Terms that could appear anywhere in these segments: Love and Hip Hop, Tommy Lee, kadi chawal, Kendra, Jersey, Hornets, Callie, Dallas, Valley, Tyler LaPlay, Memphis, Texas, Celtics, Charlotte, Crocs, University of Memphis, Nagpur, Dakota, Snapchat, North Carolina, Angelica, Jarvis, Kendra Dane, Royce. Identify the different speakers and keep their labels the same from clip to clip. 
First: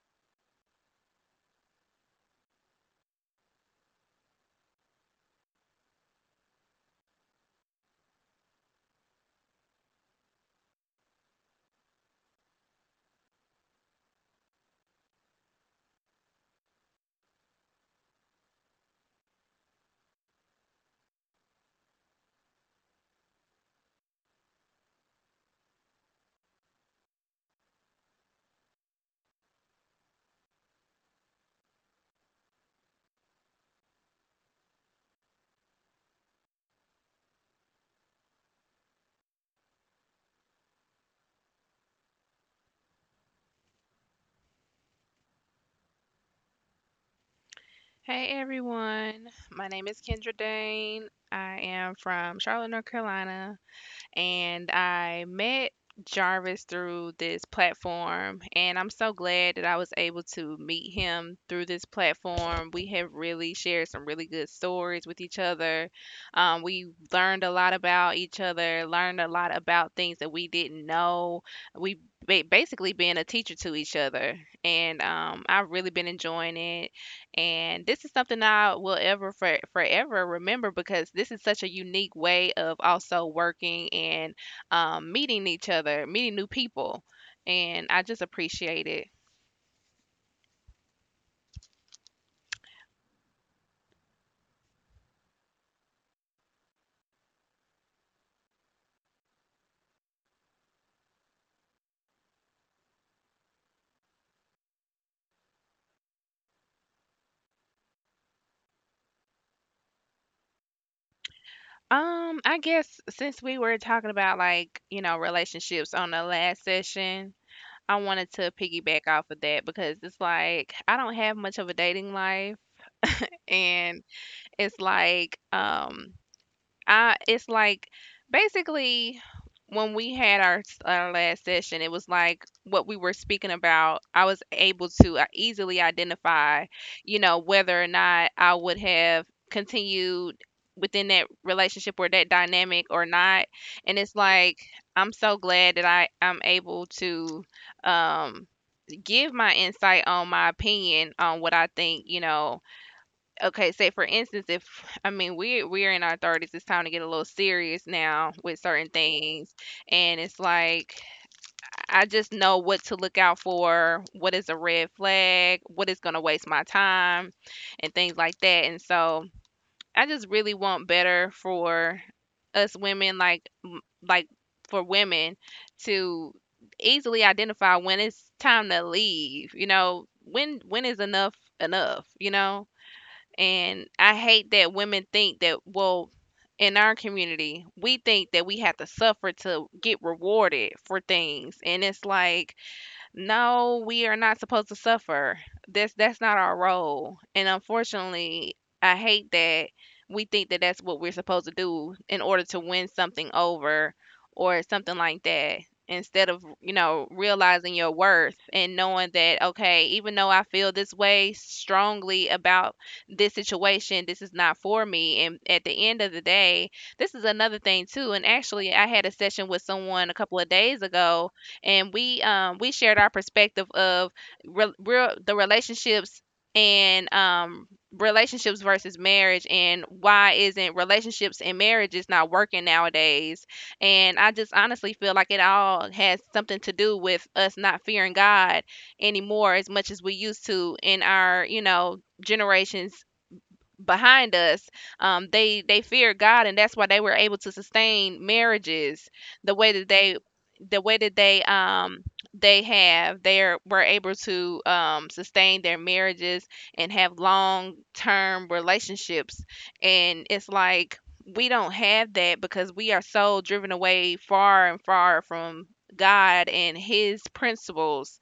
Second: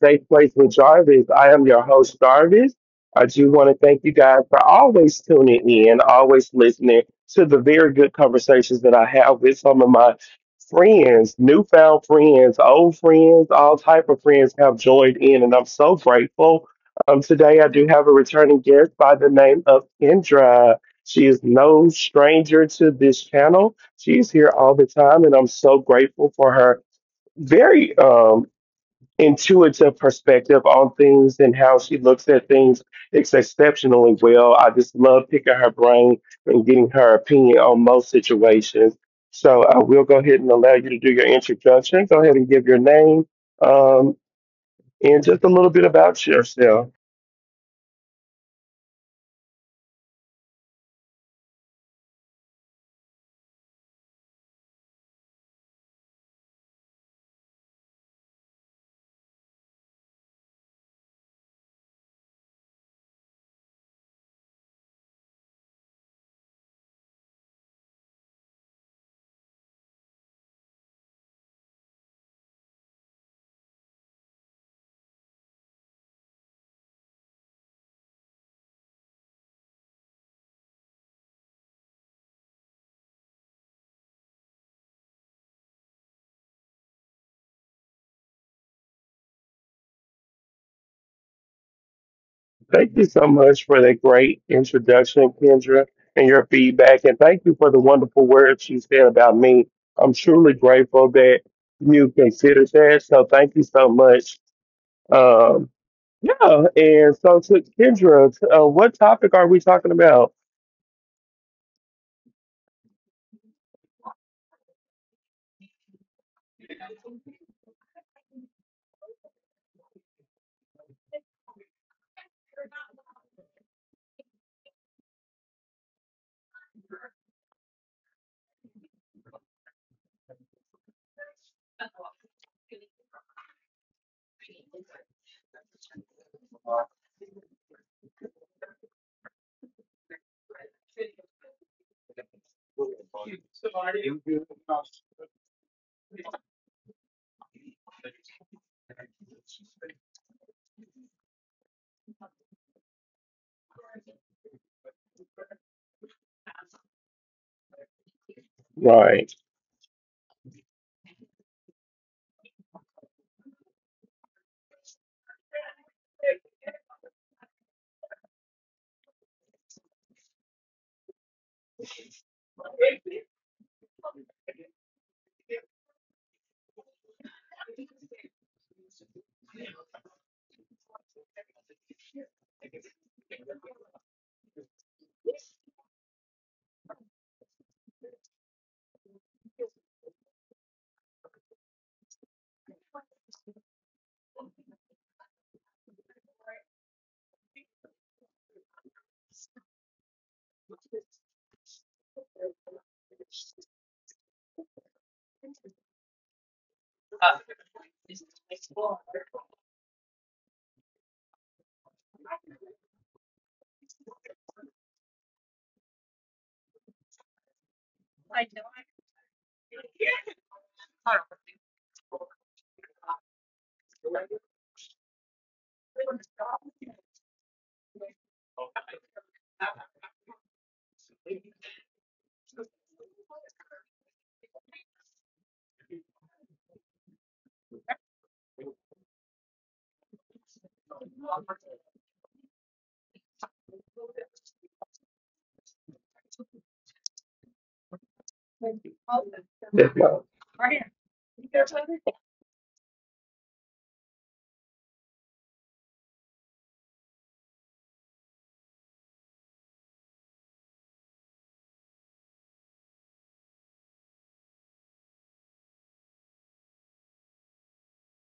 Speaker 1: Safe Place with Jarvis. I am your host, Jarvis. I do want to thank you guys for always tuning in, always listening to the very good conversations that I have with some of my friends, newfound friends, old friends, all type of friends have joined in, and I'm so grateful. Today I do have a returning guest by the name of Kendra. She is no stranger to this channel. She's here all the time, and I'm so grateful for her very intuitive perspective on things and how she looks at things. It's exceptionally well. I just love picking her brain and getting her opinion on most situations. So I will go ahead and allow you to do your introduction. Go ahead and give your name um, and just a little bit about yourself.
Speaker 2: Hey everyone, my name is Kendra Dane. I am from Charlotte, North Carolina, and I met Jarvis through this platform. And I'm so glad that I was able to meet him through this platform. We have really shared some really good stories with each other. We learned a lot about each other, learned a lot about things that we didn't know. We basically being a teacher to each other, and I've really been enjoying it. And this is something I will forever remember because this is such a unique way of also working and meeting each other, meeting new people. And I just appreciate it.
Speaker 1: Thank you so much for that great introduction, Kendra, and your feedback. And thank you for the wonderful words you said about me. I'm truly grateful that you considered that. So thank you so much. Um, yeah, and so to Kendra, what topic are we talking about?
Speaker 2: I guess since we were talking about, like, you know, relationships on the last session, I wanted to piggyback off of that because it's like I don't have much of a dating life and it's like I it's like basically when we had our our last session, it was like what we were speaking about. I was able to easily identify, you know, whether or not I would have continued within that relationship or that dynamic or not. And it's like I'm so glad that I'm able to um give my insight on my opinion on what I think, you know. Okay, say for instance, if I mean we're in our thirties, it's time to get a little serious now with certain
Speaker 1: Right.
Speaker 2: things, and it's like I just know what to look out for, what is a red flag, what is gonna waste my time, and things like that. And so I just really want better for us women, like like for women to easily identify when it's time to leave. You know, when is enough enough. You know and I hate that women think that, well, in our community, we think that we have to suffer to get rewarded for things. And it's like, no, we are not supposed to suffer. That's not our role. And unfortunately, I hate that we think that that's what we're supposed to do in order to win something over or something like that instead of, you know, realizing your worth and knowing that, okay, even though I feel this way strongly about this situation, this is not for me, and at the end of the day, this is another thing too. And actually, I had a session with someone a couple of days ago, and we shared our perspective of re- real the relationships, and relationships versus marriage, and why isn't relationships and marriages not working nowadays. And I just honestly feel like it all has something to do with us not fearing God anymore as much as we used to in our, you know, generations behind us. They feared God, and that's why they were able to sustain marriages the way that
Speaker 1: Okay.
Speaker 2: they the way that they have they are, were able to sustain their marriages and have long term relationships. And it's like we don't have that because we are so driven away far and far from God and His principles.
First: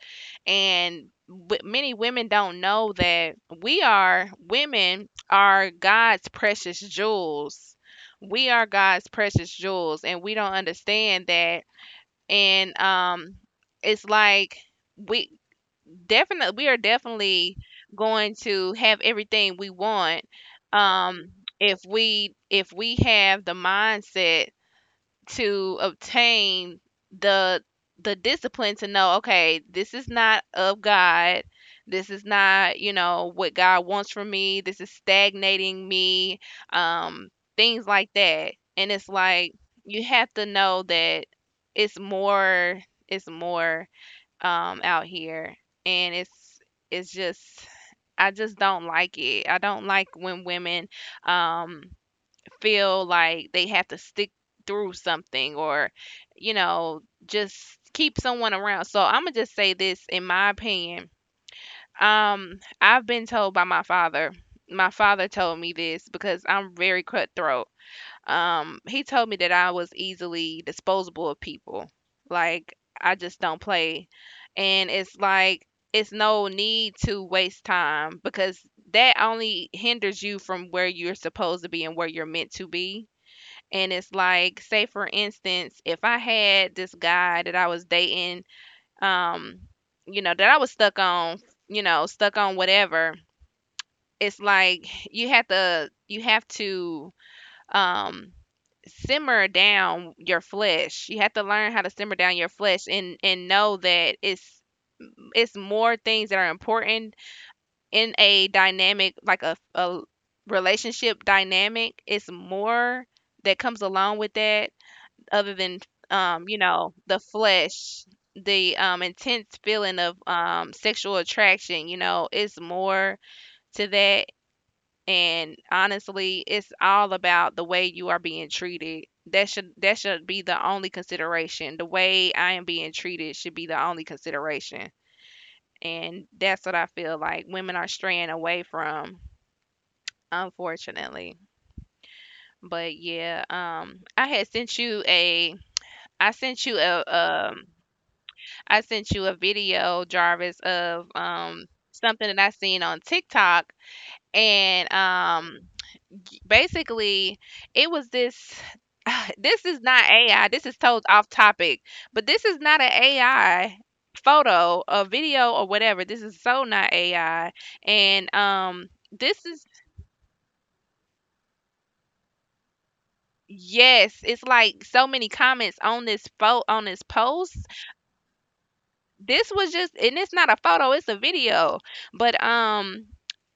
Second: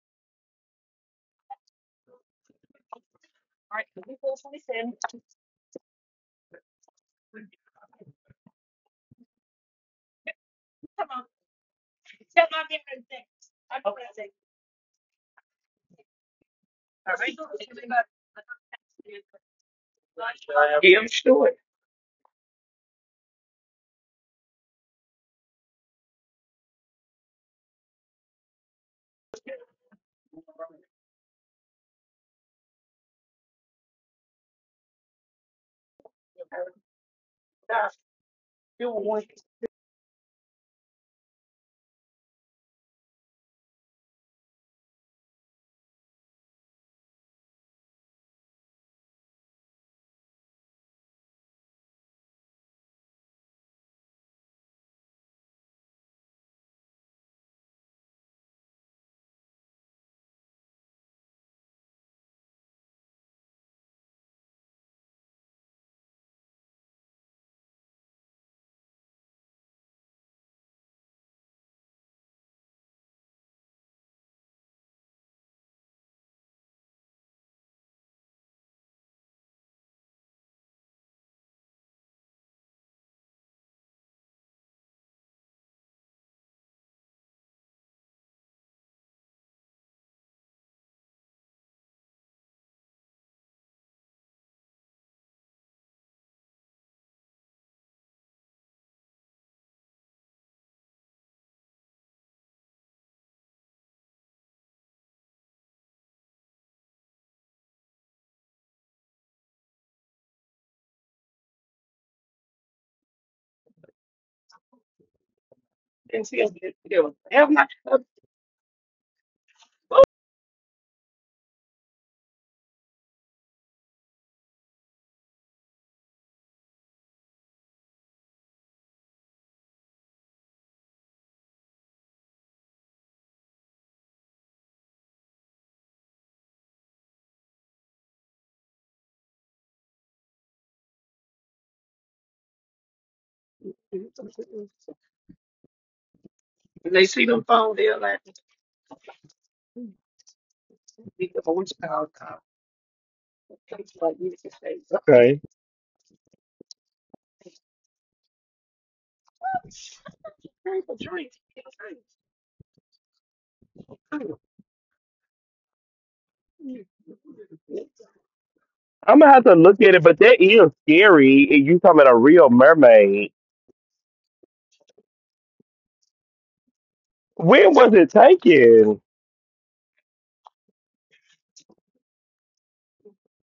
Speaker 2: And many women don't know that we are women are God's precious jewels. We are God's precious jewels, and we don't understand that. And it's like we we are definitely going to have everything we want, um, if we have the mindset to obtain the the discipline to know, okay, this is not of God, this is not, you know, what God wants from me, this is stagnating me. um Things like that. And it's like you have to know that it's more it's more, out here. And it's just I just don't like it. I don't like when women um feel like they have to stick through something, or, you know, just keep someone around. So I'm gonna just say this, in my opinion. I've been told by my father. My father told me this because I'm very cutthroat. He told me that I was easily disposable of people. Like, I just don't play, and it's like it's no need to waste time because that only hinders you from where you're supposed to be and where you're meant to be. And it's like, say for instance, if I had this guy that I was dating, um, you know, that I was stuck on, you know, stuck on whatever, it's like you have to um simmer down your flesh. You have to learn how to simmer down your flesh, and know that it's more things that are important in a dynamic, like a relationship dynamic. It's more that comes along with that other than, you know, the flesh, the intense feeling of sexual attraction. You know, it's more to that. And honestly, it's all about the way you are being treated. That should be the only consideration. The way I am being treated should be the only consideration. And that's what I feel like women are straying away from, unfortunately. But yeah, I had sent you a I sent you a um I sent you a video, Jarvis, of something that I seen on TikTok. And basically, it was this this is not AI. This is told off topic, but this is not an AI photo, a video, or whatever. This is so not AI. And um,
Speaker 1: I'm gonna have
Speaker 2: this
Speaker 1: to
Speaker 2: is,
Speaker 1: look at it, but that is scary. And you talking about a real mermaid?
Speaker 2: yes, it's like so many comments on this photo, on this post.
Speaker 1: When was it taken?
Speaker 2: This was just, and it's not a photo, it's a video. But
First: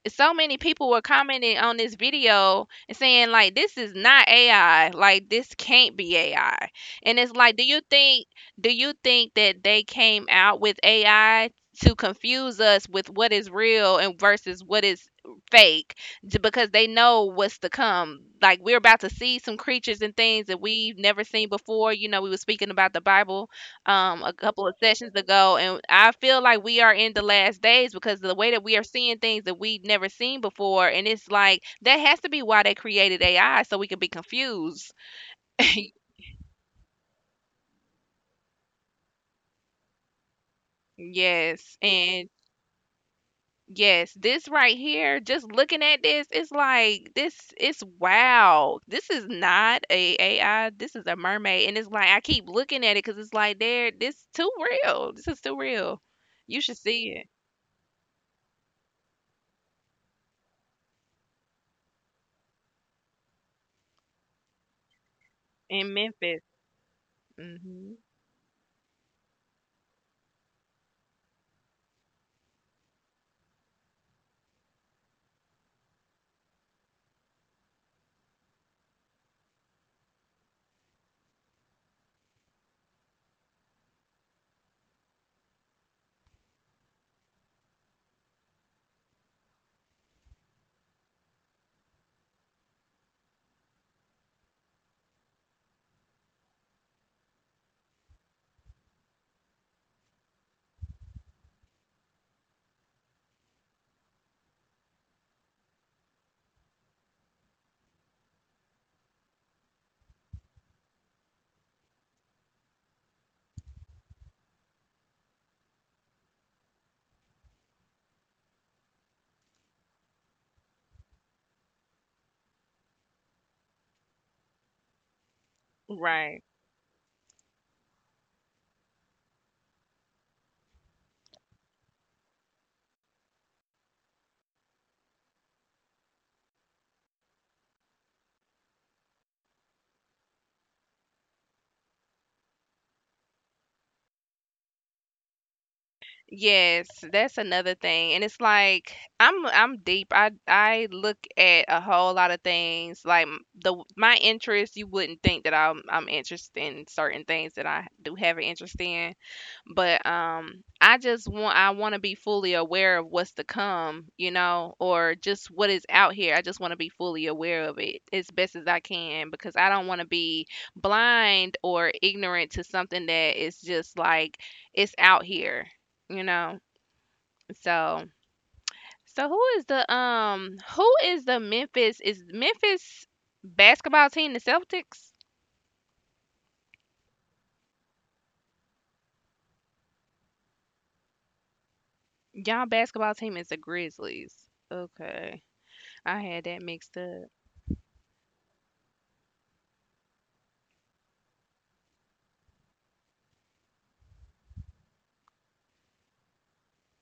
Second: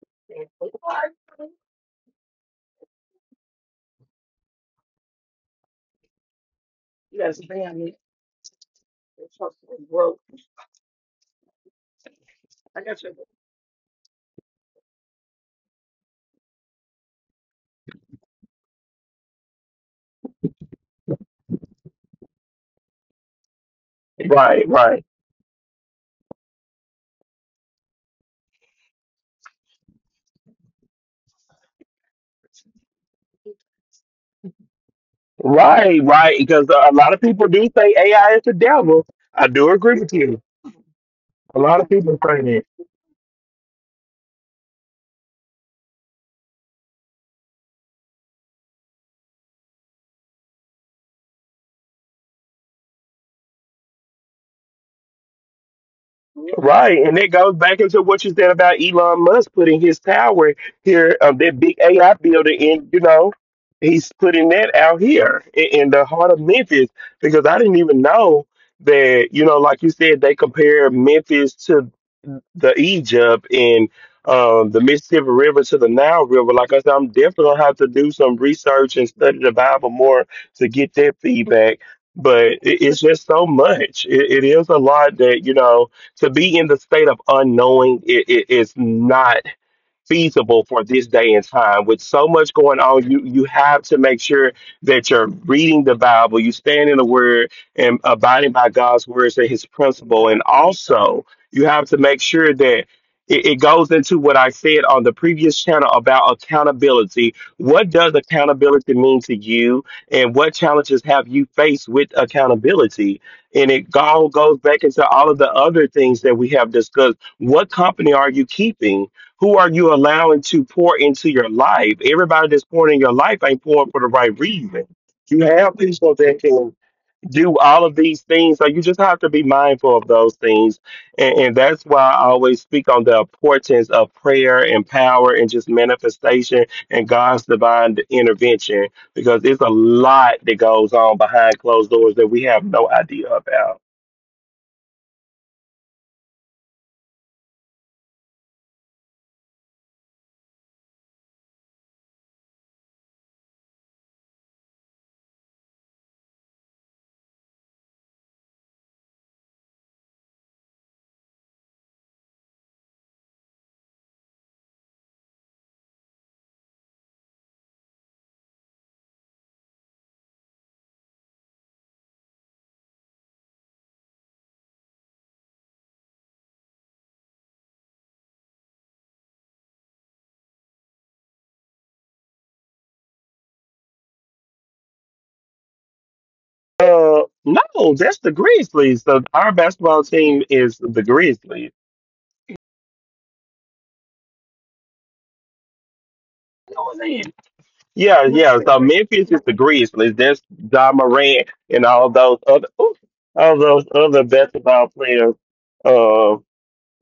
Speaker 2: so many people were commenting on this video and saying, like, this is not AI, like this can't be AI. And it's like, do you think that they came out with AI to confuse us with what is real and versus what is fake, because they know what's to come. Like, we're about to see some creatures and things that we've never seen before. You know, we were speaking about the Bible a
Speaker 1: Right,
Speaker 2: couple of
Speaker 1: right,
Speaker 2: sessions ago, and I feel like we are in the last days because the way that we are seeing things that we've never seen before. And it's like that has to be why they created AI, so we can be confused.
Speaker 1: right, right. Because a lot of people do say AI is the devil. I do agree with you. A
Speaker 2: Yes.
Speaker 1: lot of people
Speaker 2: And
Speaker 1: say that.
Speaker 2: yes, this right here, just looking at this, it's like this, it's wow. This is not a AI. This is a mermaid, and it's like I keep looking at it, cuz it's like there, this too real. This is too real. You should
Speaker 1: Right,
Speaker 2: see
Speaker 1: and that
Speaker 2: it
Speaker 1: goes back into what you said about Elon Musk putting his tower here, that big AI building in. You know, he's putting that out here in,
Speaker 2: in
Speaker 1: the heart of
Speaker 2: Memphis.
Speaker 1: Memphis because I didn't
Speaker 2: Mhm.
Speaker 1: even know that. You know, like you said, they compare Memphis to the Egypt and, the Mississippi River to the Nile River. Like I said, I'm definitely gonna have to do some research and study the Bible more to get that feedback. But it's just so much. It is a lot that, you know, to be in the state of unknowing not feasible for this day and time. With so much going on, you have to make sure that you're reading the Bible, you stand in the Word, and abiding by God's words and His principle. And also, you have to make sure that It goes into what I said on the previous channel about accountability. What does accountability mean to you, and what challenges have you faced with accountability? And it all goes back into all of the other things that we have discussed. What company are you keeping? Who are you allowing to pour into your life? Everybody that's pouring in your life ain't pouring for the right reason. You have people that
Speaker 2: Right.
Speaker 1: can do all of these things, so you just have to be mindful of those things. And that's why I always speak on the importance of prayer and power and just manifestation and God's divine intervention because it's a lot that goes on behind closed doors that we have no idea about.
Speaker 2: Yes, that's another thing. And it's like I'm deep. I look at a whole lot of things. Like, m- the my interest, you wouldn't think that I'm interested in certain things that I do have an interest in. But I just want, I want to be fully aware of what's to come, you know, or just what is out here. I just want to be fully aware of it as best as I can, because I don't want to be blind or ignorant to something that is just like it's out here, you know. So who is the, Memphis, is Memphis basketball team the Celtics?
Speaker 1: No, that's the Grizzlies. So our basketball team is the Grizzlies.
Speaker 2: Y'all basketball team is the Grizzlies. Okay, I had that mixed up.
Speaker 1: Yeah, yeah. So Memphis is the Grizzlies place. That's John Morant and all those other ooh, all those other basketball players uh,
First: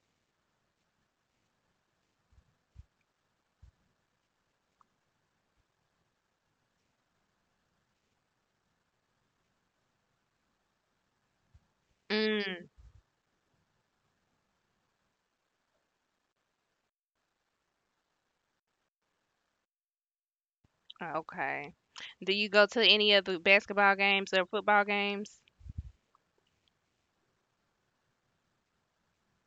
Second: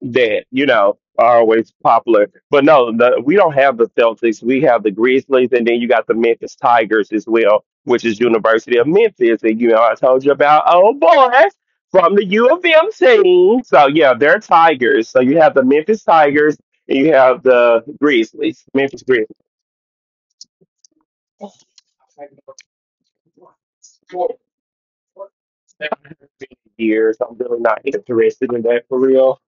Speaker 1: that, you know, are always popular. But no, the, we don't have the Celtics. We have the Grizzlies and then you got the Memphis Tigers as well, which is University of Memphis. And you know, I told you about old boys from the U of
Speaker 2: Mm.
Speaker 1: M team. So yeah, they're Tigers. So you have the Memphis Tigers and you have the Grizzlies, Memphis Grizzlies.
Speaker 2: Okay. Do you go to any of the basketball games or football games?
Speaker 1: Years. I'm really not interested in that for real.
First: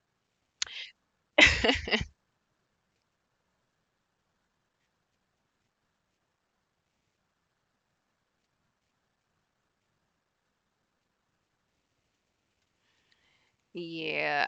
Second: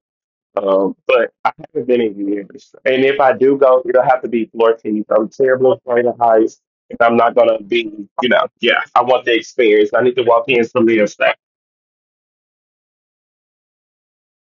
Speaker 1: But I haven't been in years. And if I do go, it'll have to be floor teeth. I'm terrible at playing the heights. And I'm not going to be, you know, yeah, I want the experience. I need to walk in some real stuff.
Speaker 2: Yeah.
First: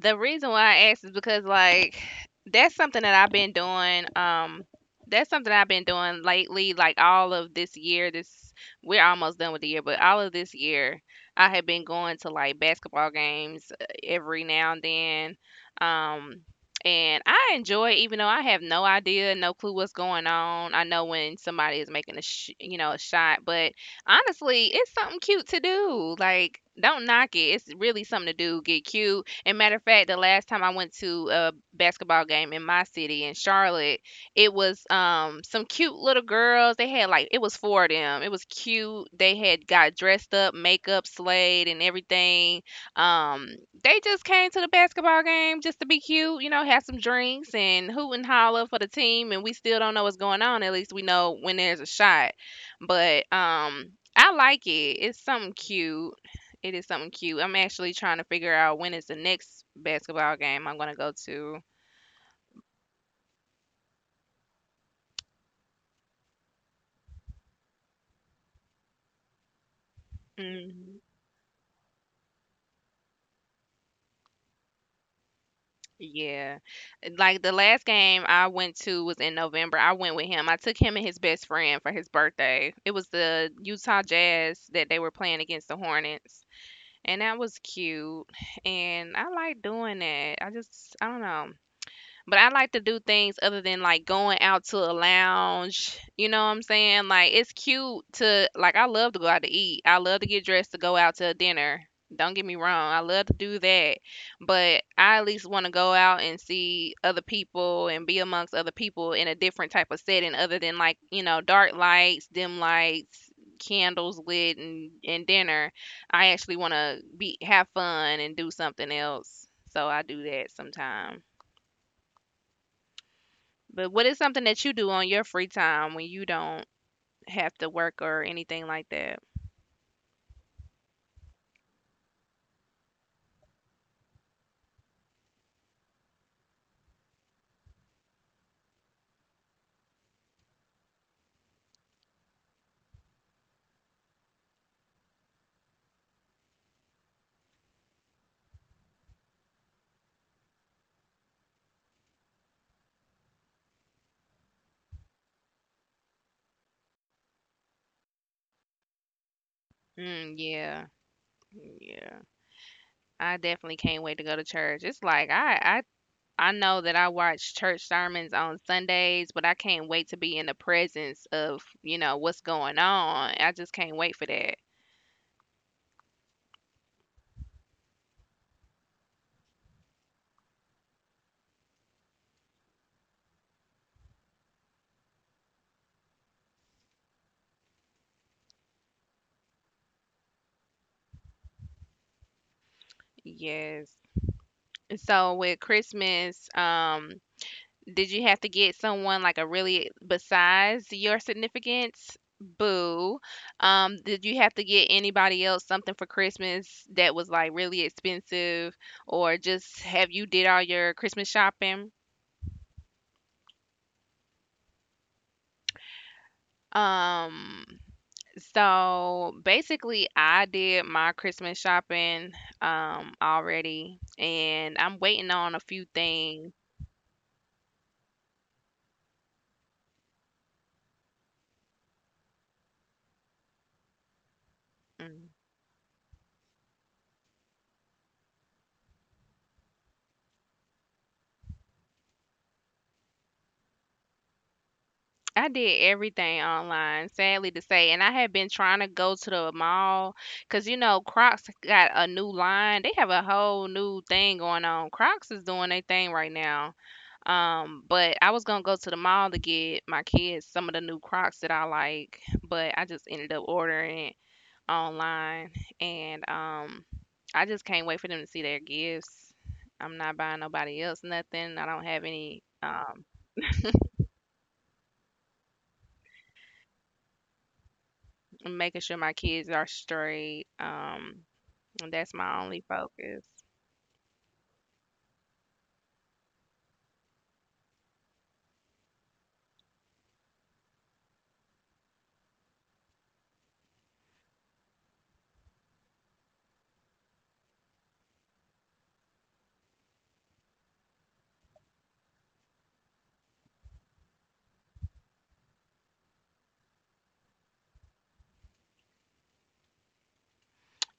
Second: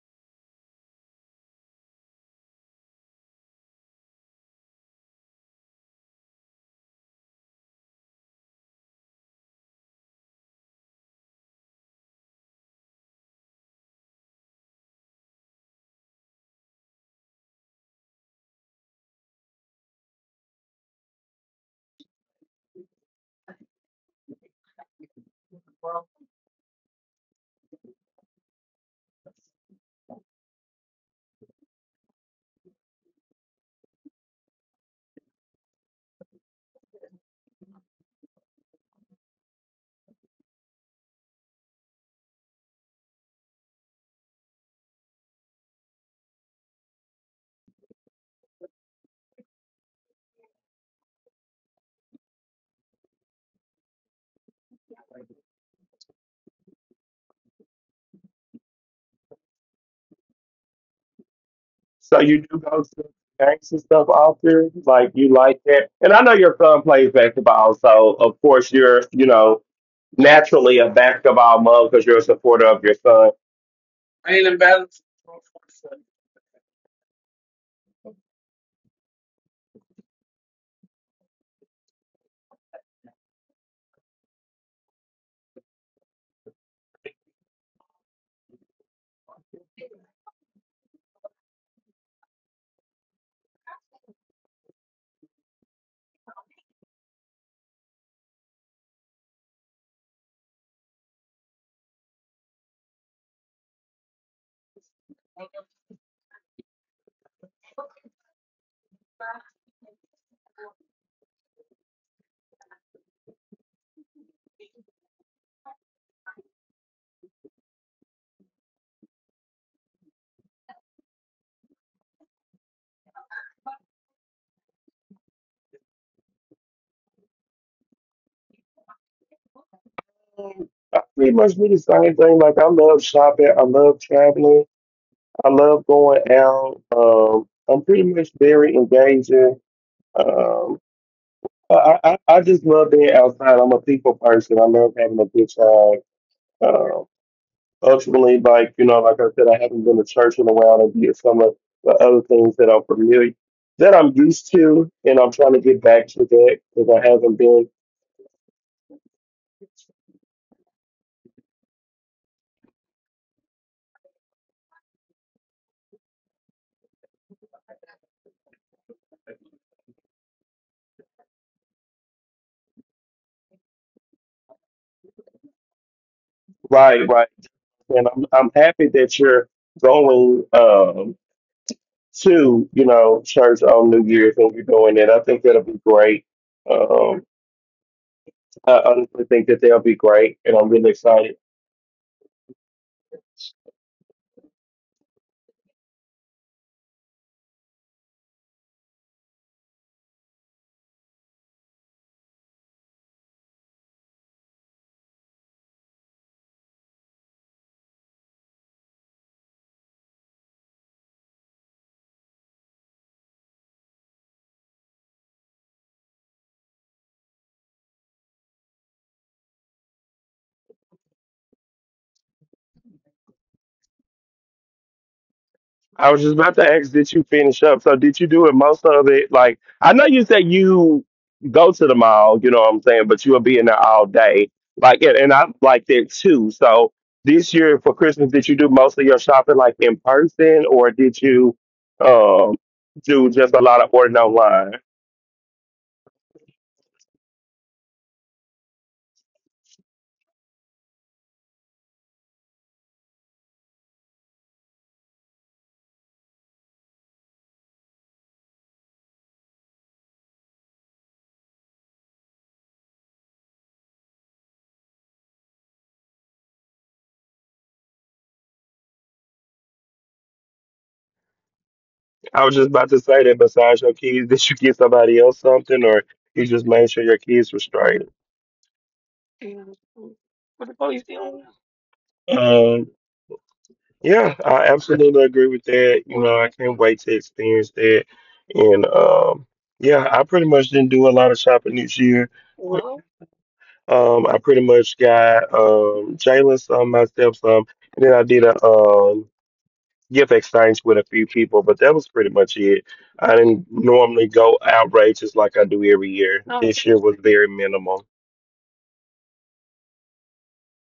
Speaker 2: The reason why I asked is because, like, that's something that I've been doing. That's something I've been doing lately. Like, all of this year, this we're almost done with the year, but all of this year, I have been going to, like, basketball games every now and then. Um, and I enjoy it, even though I have no idea, no clue what's going on. I know when somebody is making a, you know, a shot, but honestly, it's something cute to do. Like, don't knock it. It's really something to do. Get cute. And matter of fact, the last time I went to a basketball game in my city in Charlotte, it was some cute little girls. They had, like, it was four of them. It was cute. They had got dressed up, makeup, slayed, and everything. Um, they just came to the basketball game just to be cute. You know, had some drinks and hoot and holler for the team. And we still don't know what's going on. At least we know when there's a shot. But I like it. It's something cute. It is something cute. I'm actually trying to figure out when is the next basketball game I'm gonna go to.
Speaker 1: So you do go to games and stuff often? Like, you like that? And I know your son plays basketball. So, of course, you're, you know, naturally a
Speaker 2: Hmm.
Speaker 1: basketball mom because you're a supporter of your son.
Speaker 2: Yeah. Like, the last game I went to was in November. I went with him. I took him and his best friend for his birthday. It was the Utah Jazz that they were playing against the Hornets. And that was cute. And I like doing that. I don't know. But I like to do things other than like going out to a lounge. You know what I'm saying? Like it's cute to like I love to go out to eat. I love to get dressed to go out to a dinner. Don't get me wrong. I love to do that. But I at least want to go out and see other people and be amongst other people in a different type of setting other than like, dark lights, dim lights, candles lit and dinner. I actually want to be have fun and do something else. So I do that sometimes. But what is something that you do on your free time when you don't have to work or anything like that?
Speaker 1: I pretty much do the same thing. Like I love shopping. I love traveling. I love going out. I'm pretty much very engaging. Um, I just love being outside. I'm a people person. I love having a good time. Um, Ultimately, like, you know, like I said, I haven't been to church in a while, and did some of the other things that I'm familiar that I'm used to, and I'm trying to get back to that because I haven't been.
Speaker 2: Mm, yeah. Yeah. I definitely can't wait to go to church. It's like I know that I watch church sermons on Sundays, but I can't wait to be in the presence of, you know, what's going on. I just can't wait for that.
Speaker 1: Right, right. And I'm happy that you're going. To, you know, church on New Year's when we're doing it. I think that'll be great. Um, I honestly think that they'll be great, and I'm really excited.
Speaker 2: Yes. So with Christmas, did you have to get someone like a really besides your significance? Boo. Did you have to get anybody else something for Christmas that was like really expensive, or just have you did all your Christmas shopping? Um, so basically, I did my Christmas shopping already, and I'm waiting on a few
Speaker 1: I was just
Speaker 2: things.
Speaker 1: about to ask, did you finish up? So did you do it most of it? Like I know you said you go to the mall, you know what I'm saying, but you'll be in there all day. Like and
Speaker 2: Mm-hmm.
Speaker 1: and I'm like that too. So this year for Christmas, did you do most of your shopping like in person, or did you um, do just a lot of ordering online?
Speaker 2: I did everything online, sadly to say, and I had been trying to go to the mall because you know Crocs got a new line. They have a whole new thing going on. Crocs is doing their thing right now. But I was gonna go to the mall to get my kids some of the new Crocs that I like, but I just ended up ordering it online, and I just can't wait for them to see their gifts. I'm not buying nobody else nothing. I don't have any.
Speaker 1: I was just about to say that besides your keys, did you get somebody else something or you just made sure your keys were straight?
Speaker 2: And making sure my kids are straight. And that's my only
Speaker 1: Um,
Speaker 2: focus.
Speaker 1: yeah, I absolutely agree with that. You know, I can't wait to experience that. And yeah, I pretty much didn't do a lot of shopping this year. I pretty much got Jalen some, myself some, and then I did a gift exchange with a few people, but that was pretty much it. I didn't normally go outrageous like I do every year. This year was very minimal.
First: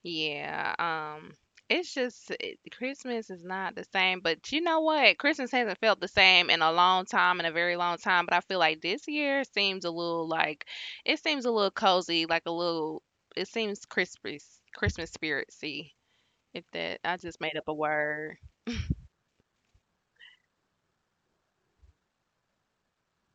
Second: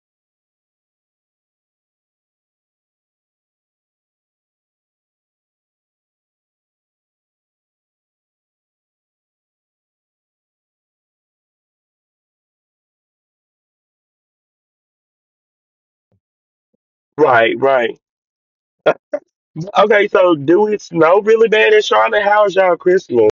Speaker 2: Yeah. It's just Christmas is not the same, but you know what? Christmas hasn't felt the same in a long time, in a very long time. But I feel like this year seems a little like it seems a little cozy, like a little. It seems Christmas, Christmas spiritsy. If that, I just
Speaker 1: Right,
Speaker 2: made up a
Speaker 1: right.
Speaker 2: word.
Speaker 1: Okay, so do it snow really bad in Charlotte? How's y'all Christmas?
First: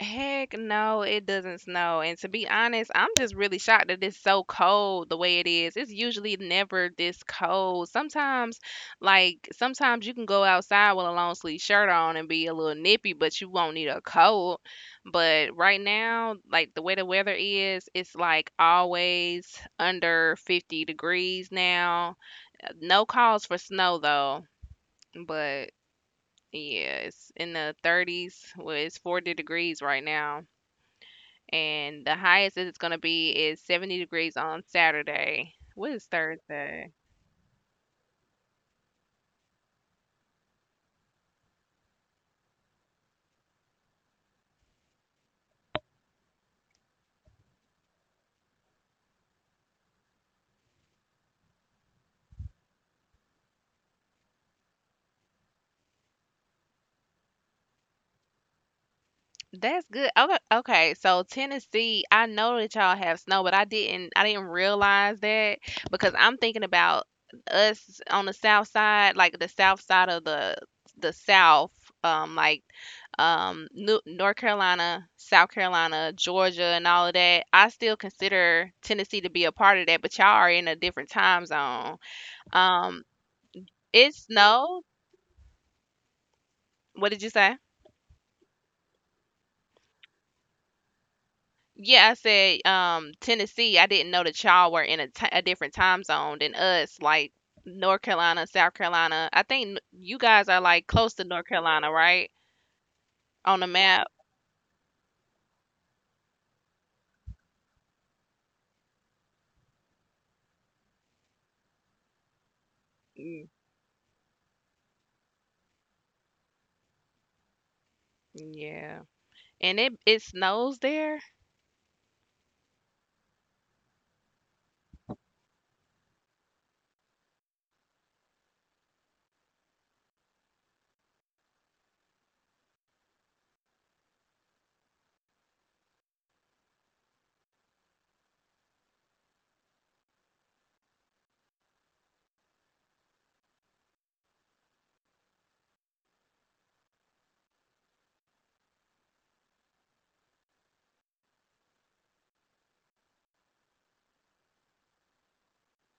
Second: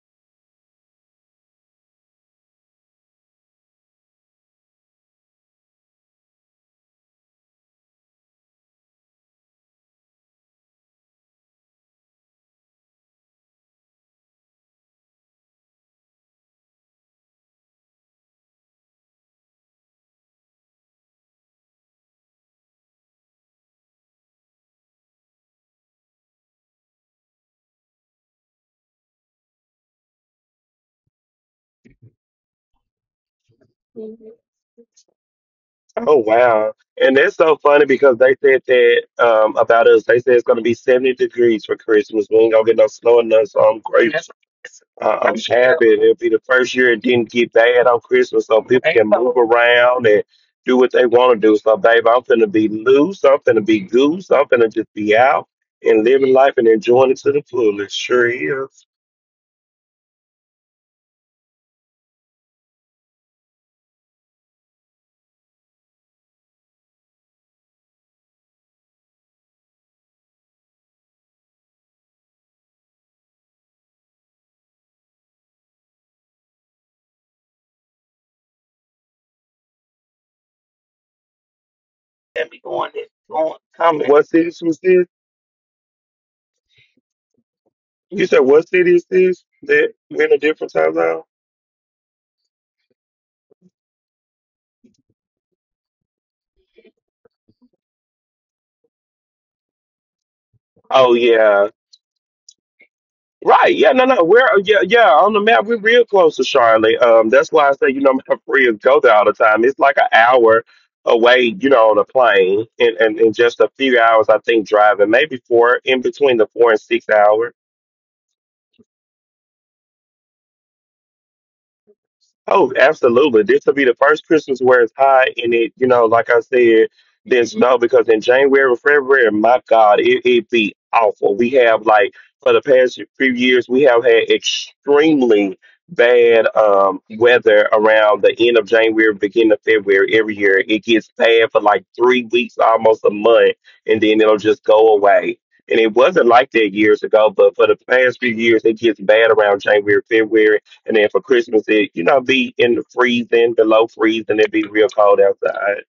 Speaker 2: Heck no, it doesn't snow. And to be honest, I'm just really shocked that it's so cold the way it is. It's usually never this cold. Sometimes, like, sometimes you can go outside with a long sleeve shirt on and be a little nippy, but you won't need a coat. But right now, like, the way the weather is, it's like always under 50 degrees now. No calls for snow, though. But yeah, it's in the 30s. Well, it's 40 degrees right now and the highest that it's gonna be is 70 degrees on Saturday. What is
Speaker 1: Oh wow.
Speaker 2: Thursday?
Speaker 1: And that's so funny because they said that about us, they said it's gonna be 70 degrees for Christmas. We ain't gonna get no snow and nothing, so I'm that's grateful. I'm happy it'll be the first year it didn't get bad on Christmas so people can move around and do what they wanna do. So babe, I'm finna be loose, I'm finna be goose, I'm finna just be out and living life and enjoying it to the fullest. Sure is.
Speaker 2: That's good. Okay, okay. So Tennessee, I know that y'all have snow, but I didn't realize that because I'm thinking about us on the south side, like the south side of the south, like North Carolina, South Carolina, Georgia and all of that. I still consider Tennessee to be a part of that, but y'all are in a different time zone. Um
Speaker 1: How,
Speaker 2: It
Speaker 1: what city was
Speaker 2: snowed.
Speaker 1: this?
Speaker 2: What did you say?
Speaker 1: You said what city is this that we're in a different time zone?
Speaker 2: Yeah, I said Tennessee. I didn't know that y'all were in a a different time zone than us, like North Carolina, South Carolina. I think you guys are like close
Speaker 1: Oh
Speaker 2: to North
Speaker 1: yeah.
Speaker 2: Carolina, right? On the
Speaker 1: Right. Yeah,
Speaker 2: map.
Speaker 1: no, no. We're yeah, yeah, on the map, we're real close to Charlotte. That's why I say, you know, my friends go there all the time. It's like an hour away, you know, on a plane and,
Speaker 2: Mm,
Speaker 1: just a few hours I think driving, maybe four in between the 4 and 6 hours.
Speaker 2: yeah. And it snows there.
Speaker 1: Oh, absolutely. This will be the first Christmas where it's hot and it, you know, like I said, there's snow because in January and February, my God, it be awful. We have like for the past few years, we have had extremely bad weather around the end of January, beginning of February every year. It gets bad for like 3 weeks, almost a month, and then it'll just go away. And it wasn't like that years ago, but for the past few years, it gets bad around January, February and then for Christmas, it, you know, be in the freezing, below freezing. It be real cold outside.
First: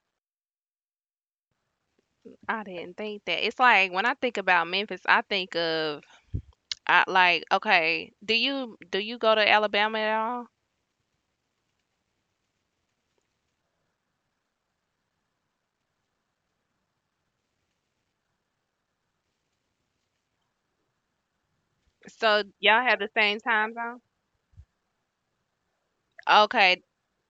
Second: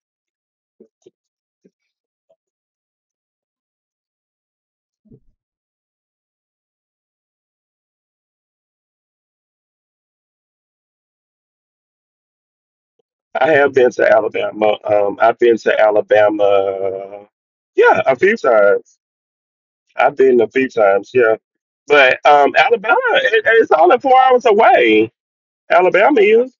Speaker 2: I didn't think that. It's like when I think about Memphis, I think of I like okay, do you go to Alabama at all?
Speaker 1: I have been to Alabama. I've been to Alabama. Yeah, a few times. I've been a few times. Yeah,
Speaker 2: So
Speaker 1: but
Speaker 2: y'all have the same
Speaker 1: Alabama,
Speaker 2: time zone?
Speaker 1: it's only 4 hours away.
Speaker 2: Okay.
Speaker 1: Alabama is.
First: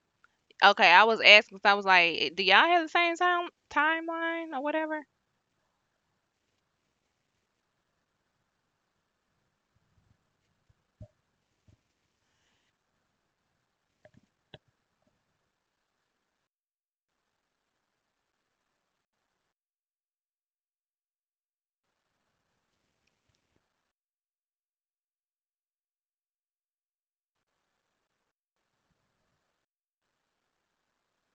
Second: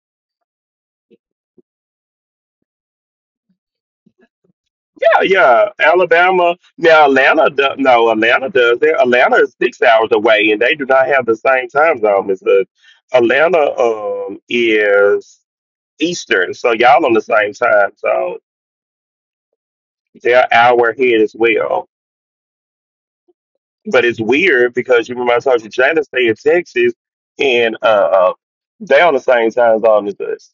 Speaker 2: Okay, I was asking 'cause I was like, "Eh, do y'all have the same timeline or whatever?"
Speaker 1: Yeah, yeah. Alabama. Now Atlanta. Do, no, Atlanta does it. Atlanta is 6 hours away, and they do not have the same time zone as us. Atlanta is Eastern, so y'all on the same time, so they're an hour ahead as well. But it's weird because you remember I told you Jada stay in Texas, and they on the same time zone as us.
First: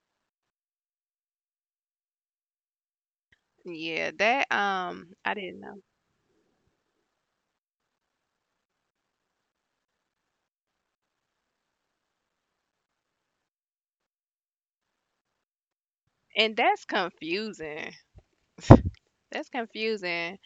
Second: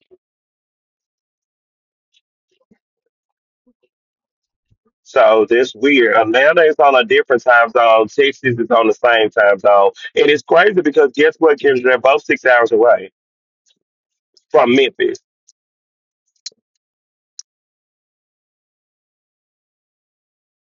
Speaker 2: Yeah, that I
Speaker 1: So
Speaker 2: didn't
Speaker 1: that's
Speaker 2: know.
Speaker 1: weird. Atlanta is on a different time zone. Texas is on the same time zone, and it's crazy because guess what, Kendra? They're both 6 hours away from Memphis.
Speaker 2: And that's confusing. That's confusing.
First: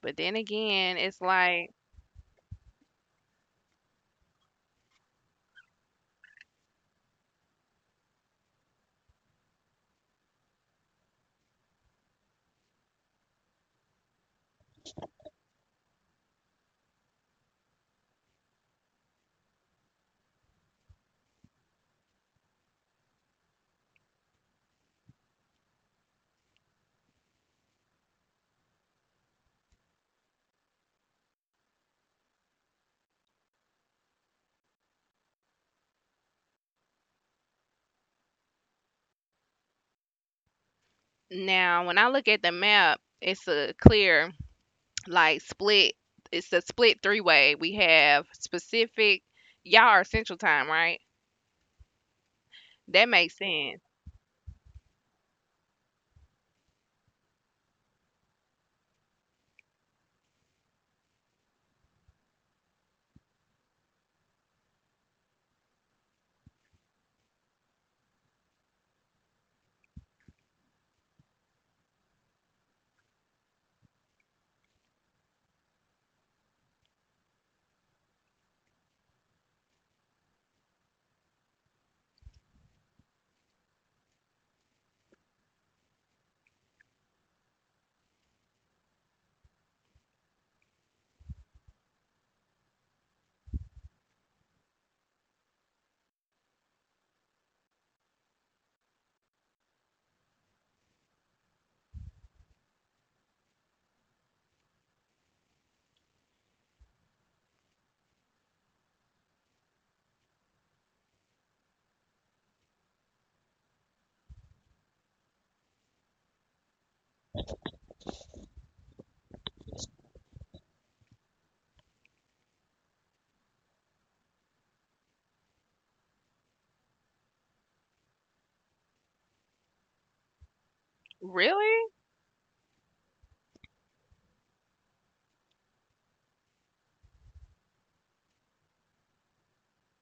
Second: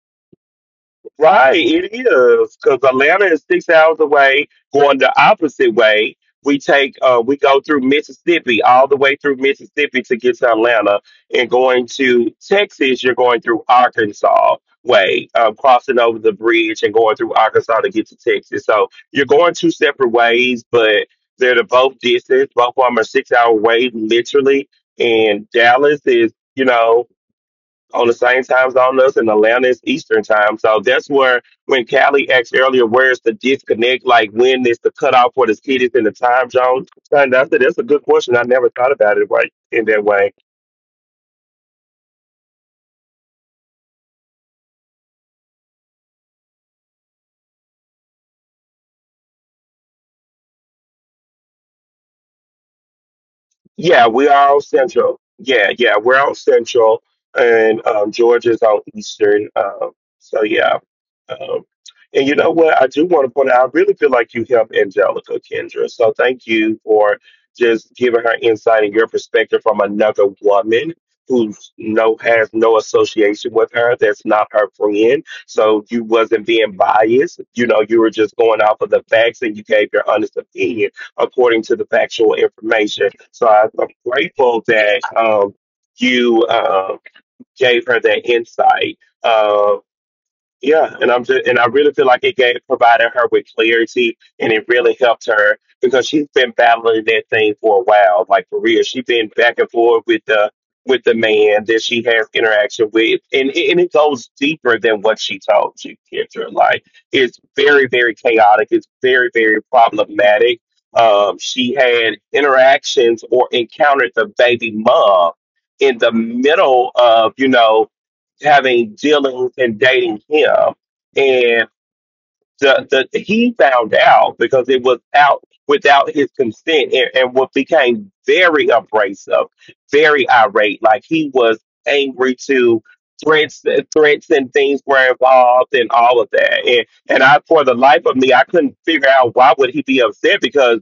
Speaker 2: But then again, it's
Speaker 1: Right,
Speaker 2: like
Speaker 1: it is because Atlanta is 6 hours away, going the opposite way. We take, we go through Mississippi all the way through Mississippi to get to Atlanta, and going to Texas, you're going through Arkansas way, crossing over the bridge and going through Arkansas to get to Texas. So you're going two separate ways, but they're the both distance. Both of them are 6 hour ways, literally. And Dallas is, you know, on the same time zone as us in Atlanta is Eastern time. So that's where when Callie asked earlier, where's the disconnect? Like, when is the cutoff for the cities in the time zone? And I said that's a good question. I never thought about it right in that way.
Speaker 2: now when I look at the map, it's a clear like split it's a split three way. We have specific y'all are central time, right? That
Speaker 1: Yeah,
Speaker 2: makes
Speaker 1: we are
Speaker 2: sense.
Speaker 1: all central. Yeah, yeah, we're out central, and Georgia's out eastern. So yeah, um, and you know what? I do want to point out, I really feel like you helped Angelica, Kendra. So thank you for just giving her insight and your perspective from another woman who's has no association with her. That's not her friend. So you wasn't being biased. You know, you were just going off of the facts, and you gave your honest opinion according to the factual information. So I'm grateful that you gave her that insight. Uh, yeah, and I really feel like it gave provided her with clarity, and it really helped her because she's been battling that thing for a while. Like, for real, she's been back and forth with the man that she has interaction with, and it goes deeper than what she told you, Kendra. Like, it's very very chaotic. It's very very problematic. She had interactions or encountered the baby mom in the middle of, you know, having dealings and dating him. And the he found out because it was out without his consent, and what became very abrasive, very irate. Like, he was
Speaker 2: Really?
Speaker 1: angry to threats threats and things were involved and all of that. And I, for the life of me, I couldn't figure out why would he be upset because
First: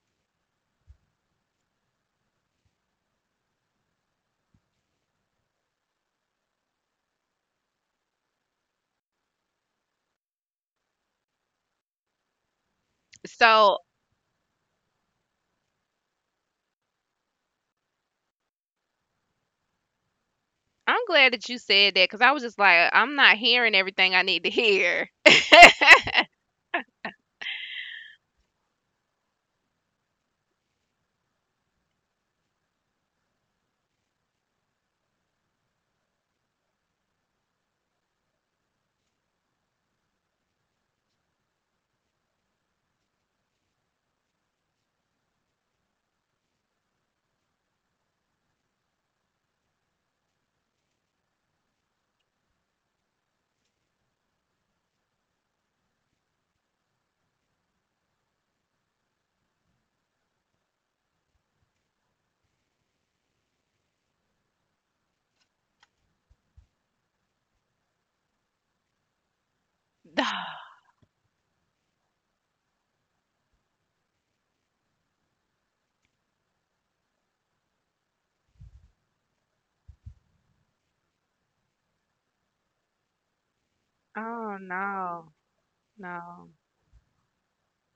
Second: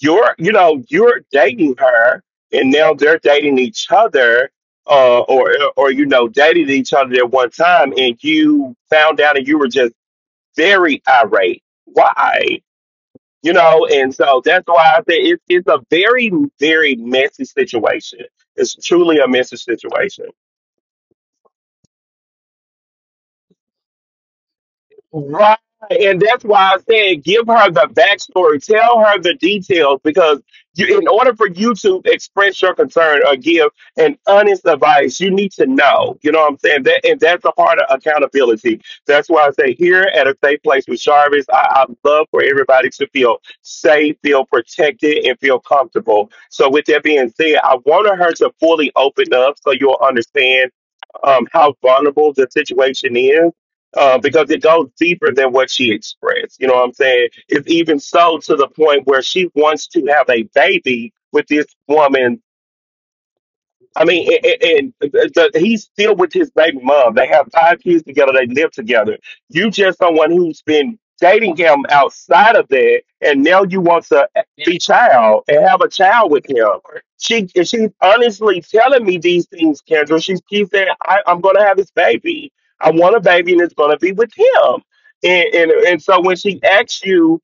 Speaker 1: you're, you know, you're dating her, and now they're dating each other, uh, or or, you know, dating each other at one time, and you found out and you were just very irate. Why? You
Speaker 2: So
Speaker 1: know, and so that's why I say it's a very, very messy situation. It's truly a messy situation.
Speaker 2: I'm glad that you said that because I was just like, I'm not hearing everything I need to hear.
Speaker 1: Right. And that's why I said give her the backstory. Tell her the details because you, in order for you to express your concern or give an honest advice, you need to know. You know what I'm saying? That, and that's a part of accountability. That's why I say here at a safe place with Jarvis, I love for everybody to feel safe, feel protected, and feel comfortable. So with that being said, I wanted her to fully open up so you'll understand how vulnerable the situation is because it goes deeper than what she expressed. You know what I'm saying? It's even so to the point where she wants to have a baby with this woman. I mean, a- and, he's still with his baby mom. They have five kids together. They live together. You just someone who's been dating him outside of that, and now you want to be child and have a child with him. She's honestly telling me these things, Kendra. She's keeps saying, I, "I'm going to have this baby. I want a baby, and it's going to
Speaker 2: Oh
Speaker 1: be with
Speaker 2: no,
Speaker 1: him." And,
Speaker 2: no.
Speaker 1: so when she asks you,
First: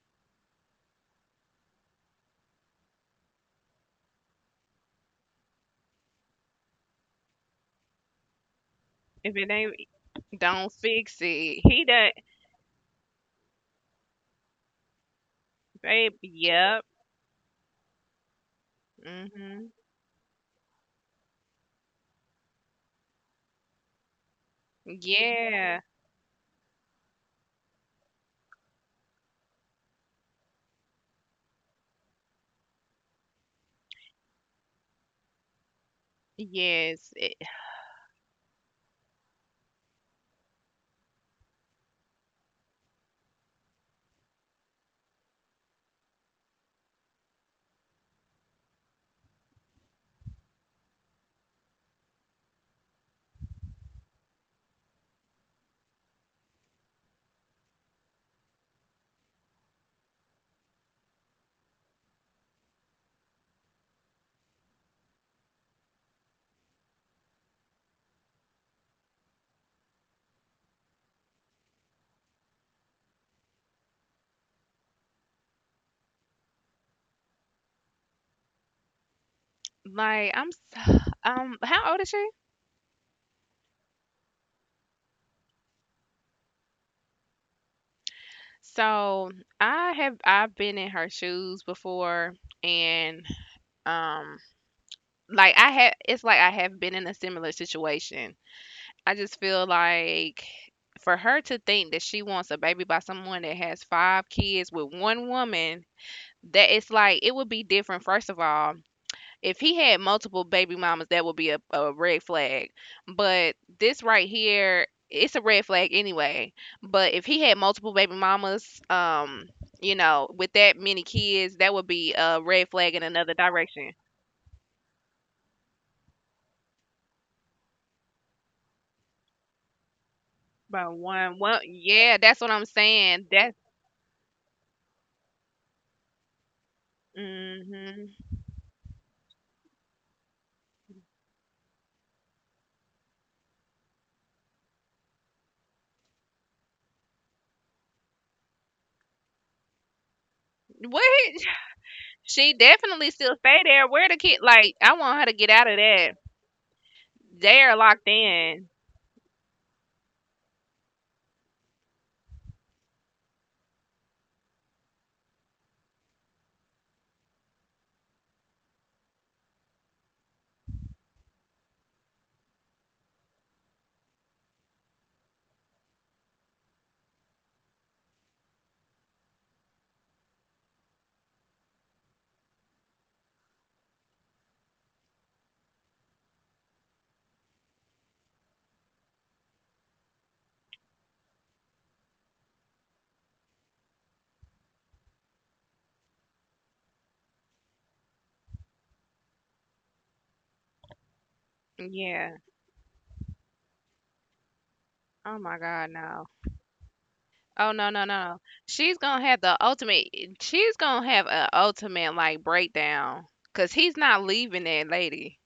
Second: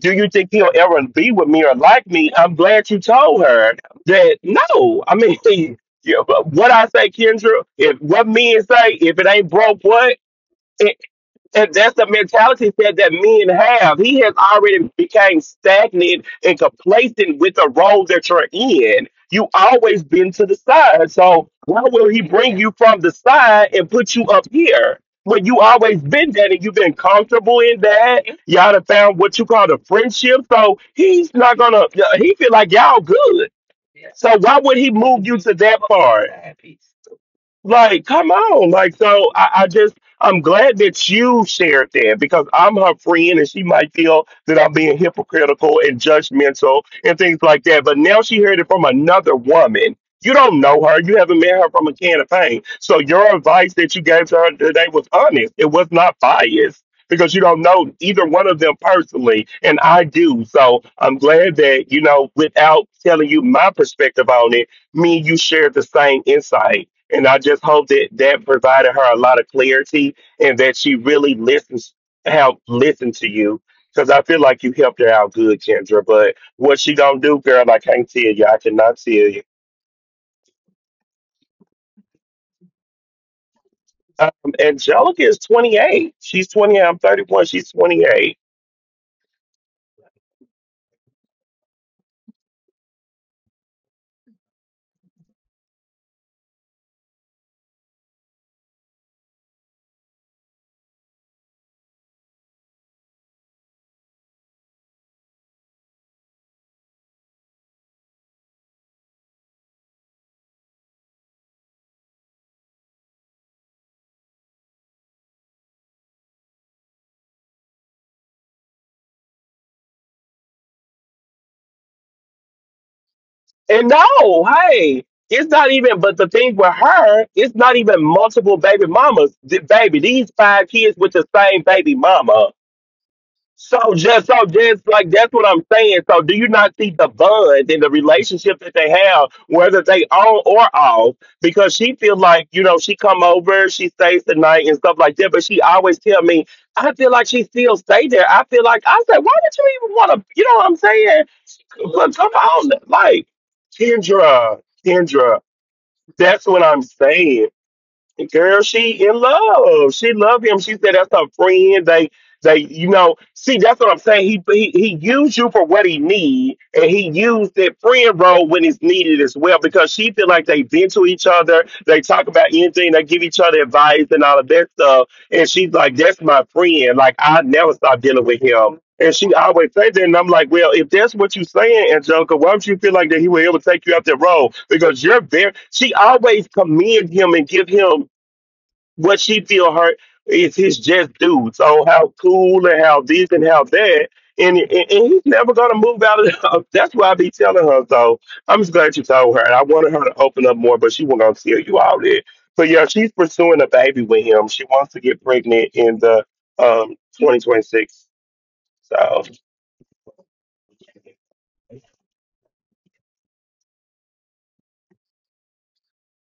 Speaker 1: "Do you think he'll ever be with me or like me?" I'm glad you told her that no. I mean, yeah, but what I say, Kendra, if what men say, if it ain't
Speaker 2: If it
Speaker 1: broke,
Speaker 2: ain't
Speaker 1: what?
Speaker 2: don't fix
Speaker 1: And
Speaker 2: it.
Speaker 1: that's
Speaker 2: He
Speaker 1: the
Speaker 2: done
Speaker 1: mentality that, men have. He has already become stagnant
Speaker 2: babe,
Speaker 1: and
Speaker 2: yep.
Speaker 1: complacent with the role that you're in. You always
Speaker 2: Mhm.
Speaker 1: been to the side. So why will he bring you from the side and put you up here? When you always
Speaker 2: Yeah.
Speaker 1: been that and you've been comfortable in that, y'all done found what you call a friendship. So he's not gonna He feel like y'all good. So why would he move you to that part?
Speaker 2: Yes. It,
Speaker 1: Like, come on. Like, so I'm glad that you shared that because I'm her friend and she might feel that I'm being hypocritical and judgmental and things like that. But now she heard it from another woman. You don't know her. You haven't met her from a can of paint. So your advice that you gave to her today was honest. It was not biased because you don't know either one of them personally. And I do. So I'm glad that, you know, without telling you my perspective on it, me and you shared the same insight, and I just hope that that provided her a lot of clarity and that she really listens, help listen to you. Because I feel like you helped her out good, Kendra. But what she gonna do, girl? I can't tell you. I cannot tell you.
Speaker 2: like I'm so, how old is she?
Speaker 1: Um, Angelica is 28. She's 28. I'm 31. She's 28.
Speaker 2: So, I've been in her shoes before and um like I had it's like I have been in a similar situation. I just feel like for her to think that she wants a baby by someone that has five kids with one woman. That it's like it would be different, first of all. If he had multiple baby mamas, that would be a red flag. But this right here, it's a red flag anyway. But if he had multiple baby mamas, you know, with that many kids, that would be a red flag in
Speaker 1: And
Speaker 2: another
Speaker 1: no,
Speaker 2: direction.
Speaker 1: hey, it's not even. But the thing with her, it's not even multiple baby mamas. These five kids with the same
Speaker 2: But
Speaker 1: baby mama.
Speaker 2: yeah, that's what I'm saying. That's
Speaker 1: So just like that's what I'm saying. So do you not see the bond and the relationship that they
Speaker 2: hmm
Speaker 1: have, whether they on or off? Because she feel like, you know, she come over, she stays the night and stuff like that. But she always tell me, I feel like she still stay there. I feel like, I said, why would you even want to? You know what I'm saying?
Speaker 2: what
Speaker 1: But come on, like,
Speaker 2: she definitely still stay
Speaker 1: Kendra,
Speaker 2: there. Where the kid?
Speaker 1: Kendra.
Speaker 2: Like, I want her to get
Speaker 1: That's
Speaker 2: out of
Speaker 1: what I'm
Speaker 2: that.
Speaker 1: saying. The
Speaker 2: They are
Speaker 1: Girl,
Speaker 2: locked
Speaker 1: she in
Speaker 2: in.
Speaker 1: love. She love him. She said that's her friend. They you know, see that's what I'm saying. He used you for what he need and he used that friend role when it's needed as well because she feel like they vent to each other, they talk about anything, they give each other advice and all of that stuff. And she's like, that's my friend. Like, I never stop dealing with him. And she always say that, and I'm like, well, if that's what you saying, Angelica, why don't you feel like that he will ever take you out that road? Because you're very. She always commend him and give him what she feel hurt is his just due. So how cool and how this and how that, and he's never gonna move out of. The, that's why I be telling her. So I'm just glad you told her. And I wanted her to open up more, but she wasn't gonna tell you all that. So yeah, she's
Speaker 2: Yeah.
Speaker 1: pursuing a baby with him. She wants to get pregnant in the
Speaker 2: Oh my God, no.
Speaker 1: 2026.
Speaker 2: Oh no, no, no,
Speaker 1: So
Speaker 2: no. She's gonna have the ultimate she's gonna have an ultimate like breakdown. Cause he's not leaving that lady.